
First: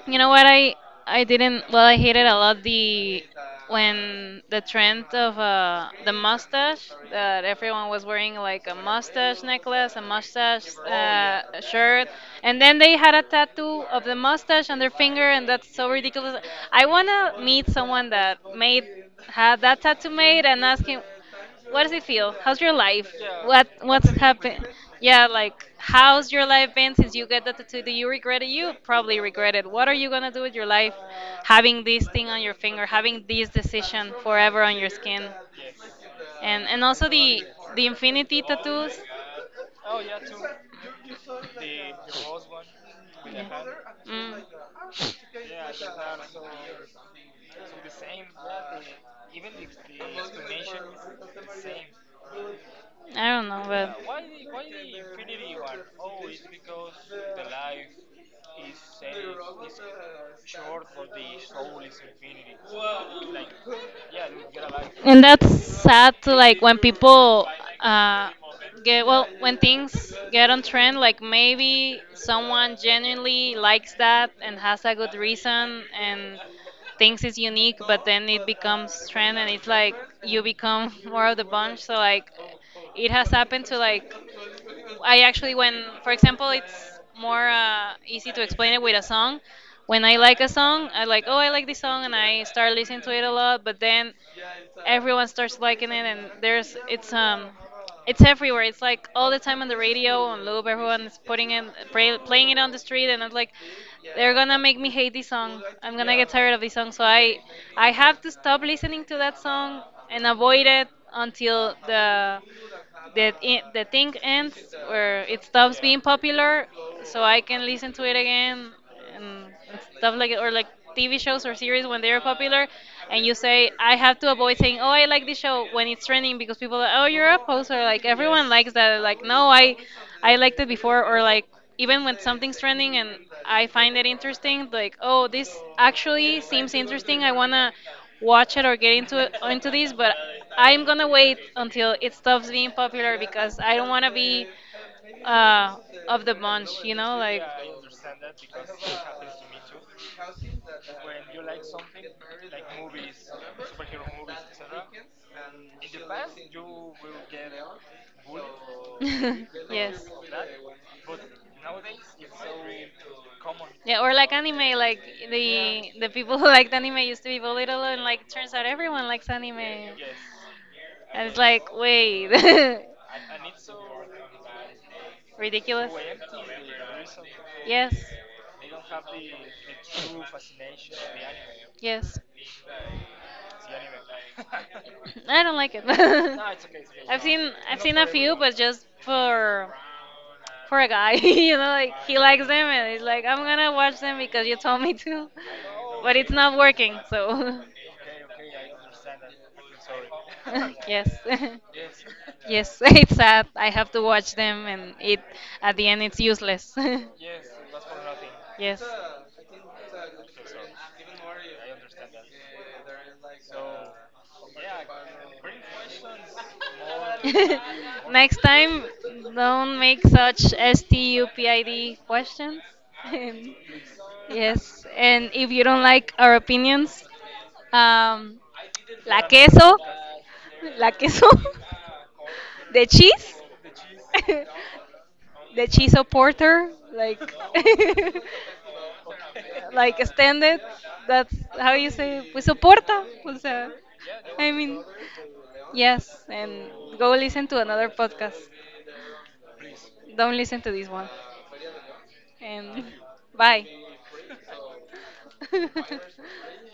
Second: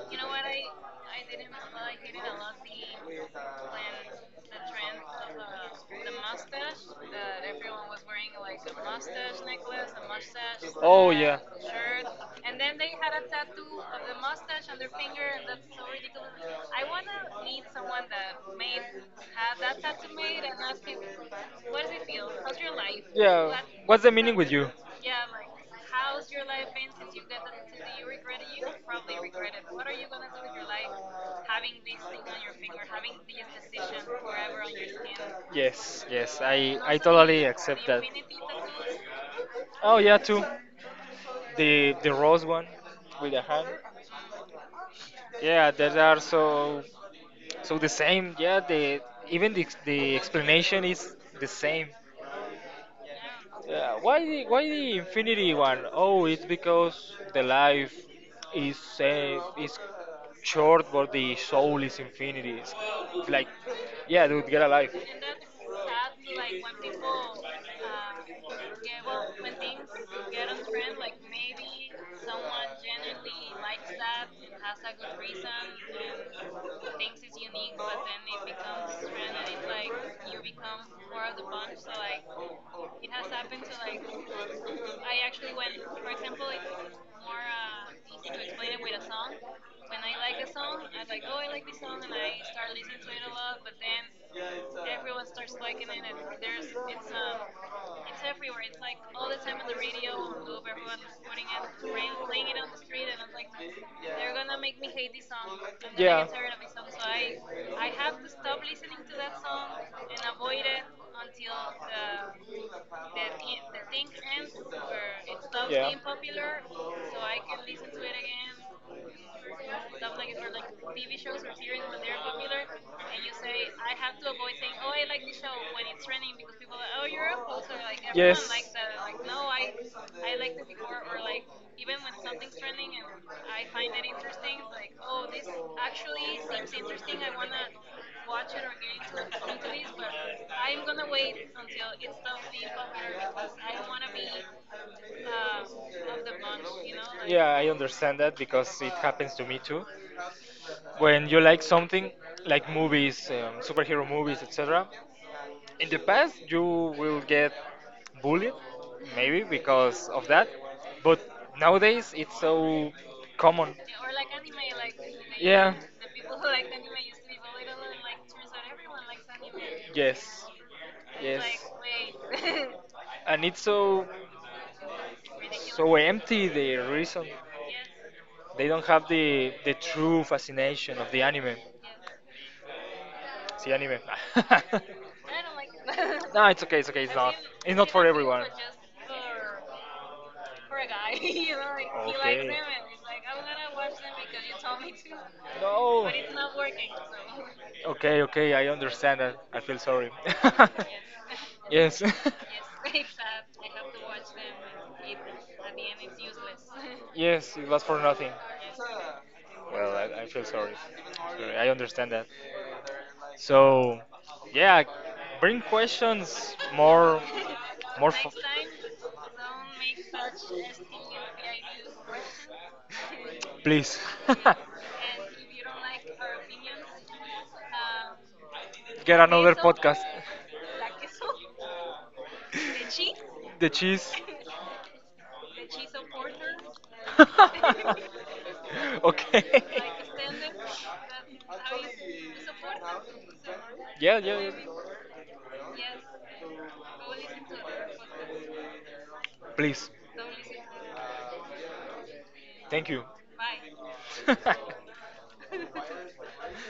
Speaker 2: You know what, I didn't, well, I hated a lot the, when the trend of the mustache that everyone was wearing, like a mustache necklace, a mustache
Speaker 1: Oh yeah.
Speaker 2: shirt, and then they had a tattoo of the mustache on their finger, and that's so ridiculous. I wanna meet someone that made had that tattoo made and ask him, what does it feel? How's your life? Yeah.
Speaker 1: Yeah.
Speaker 2: What
Speaker 1: What's
Speaker 2: what's
Speaker 1: the meaning with
Speaker 2: happened?
Speaker 1: you?
Speaker 2: Yeah, like how's your life been since you get the tattoo? Do you regret it? You probably regret it. What are you gonna do with your life, having this thing on your finger, having this decision forever on your skin? Yes.
Speaker 1: Yes, yes,
Speaker 2: and
Speaker 1: I,
Speaker 2: and
Speaker 1: I
Speaker 2: also
Speaker 1: totally
Speaker 2: the
Speaker 1: accept that.
Speaker 2: infinity tattoos.
Speaker 1: Oh yeah, too. The rose one with the
Speaker 2: Yeah.
Speaker 1: hand.
Speaker 2: Mm.
Speaker 1: Yeah, that are so so the same. Yeah, the even the explanation is the same.
Speaker 2: I don't know, but
Speaker 1: Yeah, why the,
Speaker 2: yeah.
Speaker 1: why the infinity one? Oh, it's because the life is short, but the soul is infinity. It's like, yeah, dude, get a life.
Speaker 2: And that's sad to, like, when people
Speaker 1: Um,
Speaker 2: uh,
Speaker 1: yeah,
Speaker 2: get, well,
Speaker 1: well, when
Speaker 2: when
Speaker 1: things
Speaker 2: things get
Speaker 1: get
Speaker 2: on trend,
Speaker 1: unfriendly,
Speaker 2: like maybe
Speaker 1: someone
Speaker 2: someone
Speaker 1: generally
Speaker 2: genuinely likes
Speaker 1: that
Speaker 2: that and has a
Speaker 1: a
Speaker 2: good
Speaker 1: good reason
Speaker 2: reason and
Speaker 1: and
Speaker 2: thinks
Speaker 1: thinking,
Speaker 2: it's unique,
Speaker 1: but
Speaker 2: but
Speaker 1: then
Speaker 2: then it
Speaker 1: it becomes
Speaker 2: becomes
Speaker 1: friend
Speaker 2: trend and
Speaker 1: and
Speaker 2: it's
Speaker 1: it's like
Speaker 2: like you
Speaker 1: you're
Speaker 2: become more
Speaker 1: part
Speaker 2: of
Speaker 1: of
Speaker 2: the
Speaker 1: the bunch.
Speaker 2: bunch.
Speaker 1: So
Speaker 2: So
Speaker 1: like
Speaker 2: like it
Speaker 1: it
Speaker 2: has happened
Speaker 1: happened to
Speaker 2: to,
Speaker 1: like
Speaker 2: like, I
Speaker 1: I
Speaker 2: actually,
Speaker 1: actually went,
Speaker 2: when,
Speaker 1: for
Speaker 2: for example,
Speaker 1: example, it's
Speaker 2: it's
Speaker 1: more
Speaker 2: more
Speaker 1: easy
Speaker 2: easy
Speaker 1: to
Speaker 2: to explain
Speaker 1: explain it
Speaker 2: it
Speaker 1: with
Speaker 2: with a
Speaker 1: a song.
Speaker 2: song.
Speaker 1: When
Speaker 2: When
Speaker 1: I
Speaker 2: I like
Speaker 1: like
Speaker 2: a
Speaker 1: a song,
Speaker 2: song, I
Speaker 1: I'm
Speaker 2: like,
Speaker 1: like,
Speaker 2: oh,
Speaker 1: oh, I
Speaker 2: I like
Speaker 1: like
Speaker 2: this
Speaker 1: this song,
Speaker 2: song,
Speaker 1: and
Speaker 2: and
Speaker 1: I
Speaker 2: I start
Speaker 1: start
Speaker 2: listening to it a lot.
Speaker 1: to
Speaker 2: But then
Speaker 1: dance,
Speaker 2: everyone
Speaker 1: everyone's
Speaker 2: starts
Speaker 1: liking
Speaker 2: liking it,
Speaker 1: it,
Speaker 2: and
Speaker 1: and there's
Speaker 2: there's
Speaker 1: it's
Speaker 2: it's everywhere. It's like
Speaker 1: all
Speaker 2: all
Speaker 1: the
Speaker 2: the
Speaker 1: time
Speaker 2: time on
Speaker 1: on
Speaker 2: the
Speaker 1: the radio
Speaker 2: radio on
Speaker 1: on
Speaker 2: loop.
Speaker 1: Uber,
Speaker 2: Everyone is
Speaker 1: putting
Speaker 2: putting
Speaker 1: it,
Speaker 2: it,
Speaker 1: rain, playing
Speaker 2: playing
Speaker 1: it
Speaker 2: it
Speaker 1: on
Speaker 2: on the
Speaker 1: the street,
Speaker 2: street,
Speaker 1: and
Speaker 2: and
Speaker 1: I'm
Speaker 2: I'm
Speaker 1: like,
Speaker 2: like, they're
Speaker 1: they're
Speaker 2: gonna
Speaker 1: gonna
Speaker 2: make me hate
Speaker 1: play
Speaker 2: this song.
Speaker 1: some, and then
Speaker 2: I'm
Speaker 1: I,
Speaker 2: gonna
Speaker 1: yeah, I
Speaker 2: get
Speaker 1: get
Speaker 2: tired
Speaker 1: tired.
Speaker 2: of this
Speaker 1: So
Speaker 2: song. So
Speaker 1: I
Speaker 2: I have
Speaker 1: have
Speaker 2: to
Speaker 1: to
Speaker 2: stop
Speaker 1: stop listening
Speaker 2: listening to
Speaker 1: to
Speaker 2: that
Speaker 1: that
Speaker 2: song
Speaker 1: song and
Speaker 2: and
Speaker 1: avoid
Speaker 2: avoid
Speaker 1: it
Speaker 2: it
Speaker 1: until
Speaker 2: until
Speaker 1: the the,
Speaker 2: the
Speaker 1: the thing
Speaker 2: thing ends,
Speaker 1: ends where
Speaker 2: where
Speaker 1: it
Speaker 2: it
Speaker 1: stops,
Speaker 2: stops
Speaker 1: yeah,
Speaker 2: being
Speaker 1: being popular,
Speaker 2: popular,
Speaker 1: so
Speaker 2: so I
Speaker 1: I
Speaker 2: can
Speaker 1: can
Speaker 2: listen
Speaker 1: listen to
Speaker 2: to it
Speaker 1: it
Speaker 2: again
Speaker 1: again.
Speaker 2: and stuff
Speaker 1: Stuff
Speaker 2: like
Speaker 1: like
Speaker 2: it,
Speaker 1: it
Speaker 2: or
Speaker 1: or
Speaker 2: like
Speaker 1: like
Speaker 2: TV
Speaker 1: TV shows
Speaker 2: shows
Speaker 1: or
Speaker 2: or
Speaker 1: series
Speaker 2: series when
Speaker 1: when they're
Speaker 2: they're
Speaker 1: popular,
Speaker 2: popular,
Speaker 1: and
Speaker 2: and
Speaker 1: you
Speaker 2: you say, I have to avoid
Speaker 1: say,
Speaker 2: saying, oh,
Speaker 1: oh, I
Speaker 2: I like
Speaker 1: like the
Speaker 2: this
Speaker 1: show
Speaker 2: show
Speaker 1: when
Speaker 2: when it's
Speaker 1: it's
Speaker 2: trending,
Speaker 1: trending because
Speaker 2: because people are like,
Speaker 1: oh,
Speaker 2: oh, you're
Speaker 1: you're a
Speaker 2: a
Speaker 1: so
Speaker 2: poser,
Speaker 1: like
Speaker 2: like
Speaker 1: everyone,
Speaker 2: everyone
Speaker 1: yes,
Speaker 2: likes that,
Speaker 1: like
Speaker 2: like, no,
Speaker 1: no,
Speaker 2: I
Speaker 1: I
Speaker 2: I liked it before. Or like, even when something's
Speaker 1: something's trending.
Speaker 2: trending and I
Speaker 1: I
Speaker 2: find
Speaker 1: find
Speaker 2: it
Speaker 1: it interesting.
Speaker 2: interesting,
Speaker 1: Like,
Speaker 2: like, oh,
Speaker 1: oh,
Speaker 2: this
Speaker 1: this
Speaker 2: actually
Speaker 1: actually
Speaker 2: seems
Speaker 1: seems
Speaker 2: interesting,
Speaker 1: interesting.
Speaker 2: I
Speaker 1: I want to
Speaker 2: wanna watch it or get into
Speaker 1: listen
Speaker 2: it,
Speaker 1: to this,
Speaker 2: into this,
Speaker 1: but
Speaker 2: but I'm
Speaker 1: I'm
Speaker 2: gonna
Speaker 1: gonna wait
Speaker 2: wait
Speaker 1: until
Speaker 2: until it
Speaker 1: it stops
Speaker 2: stops being
Speaker 1: being
Speaker 2: popular
Speaker 1: popular because
Speaker 2: because
Speaker 1: I
Speaker 2: I don't
Speaker 1: don't want
Speaker 2: wanna
Speaker 1: to be
Speaker 2: be uh,
Speaker 1: um,
Speaker 2: of
Speaker 1: of
Speaker 2: the
Speaker 1: the
Speaker 2: bunch,
Speaker 1: bunch.
Speaker 2: you
Speaker 1: You know,
Speaker 2: know,
Speaker 1: like
Speaker 2: like.
Speaker 1: yeah, I understand that because it happens to me too. When you like something, like movies, superhero movies, etc., in the past you will get bullied maybe
Speaker 2: Yes.
Speaker 1: because of that, but nowadays it's so common.
Speaker 2: Yeah, or like anime, like
Speaker 1: Yeah,
Speaker 2: the people who liked anime used to be belittled, and like turns out everyone likes anime. And
Speaker 1: yes,
Speaker 2: it's
Speaker 1: yes,
Speaker 2: like, wait,
Speaker 1: and it's so
Speaker 2: ridiculous.
Speaker 1: so empty the reason
Speaker 2: Yes,
Speaker 1: they don't have the true fascination of the anime,
Speaker 2: yes.
Speaker 1: see anime.
Speaker 2: I don't like it.
Speaker 1: No, it's okay. It's okay. It's not. It's
Speaker 2: I've
Speaker 1: not
Speaker 2: seen a
Speaker 1: for
Speaker 2: few,
Speaker 1: everyone.
Speaker 2: but just for a guy, you know,
Speaker 1: Okay.
Speaker 2: like he likes them and he's like, I'm gonna watch them because you told me to,
Speaker 1: No.
Speaker 2: but it's not working. So
Speaker 1: Okay. Okay. I understand that. I feel sorry.
Speaker 2: yes,
Speaker 1: Yes.
Speaker 2: yes, it's sad. I have to watch them, and it at the end it's useless.
Speaker 1: Yes, it was for nothing.
Speaker 2: Yes.
Speaker 1: Well, I feel sorry. Sorry. I understand that. So, yeah, bring questions more, more. F-
Speaker 2: Next time, don't make such stupid questions. And
Speaker 1: Please,
Speaker 2: yes, and if you don't like our opinions, um, la
Speaker 1: get another
Speaker 2: queso,
Speaker 1: podcast.
Speaker 2: la queso, the cheese,
Speaker 1: The cheese.
Speaker 2: the cheese porter, like.
Speaker 1: Okay.
Speaker 2: Like extended. That's how you say, pues soporta. O sea,
Speaker 1: Yeah, yeah,
Speaker 2: I
Speaker 1: yeah.
Speaker 2: mean, yes, and go listen to another podcast.
Speaker 1: Please.
Speaker 2: Don't listen to this one. And
Speaker 1: Thank you.
Speaker 2: bye.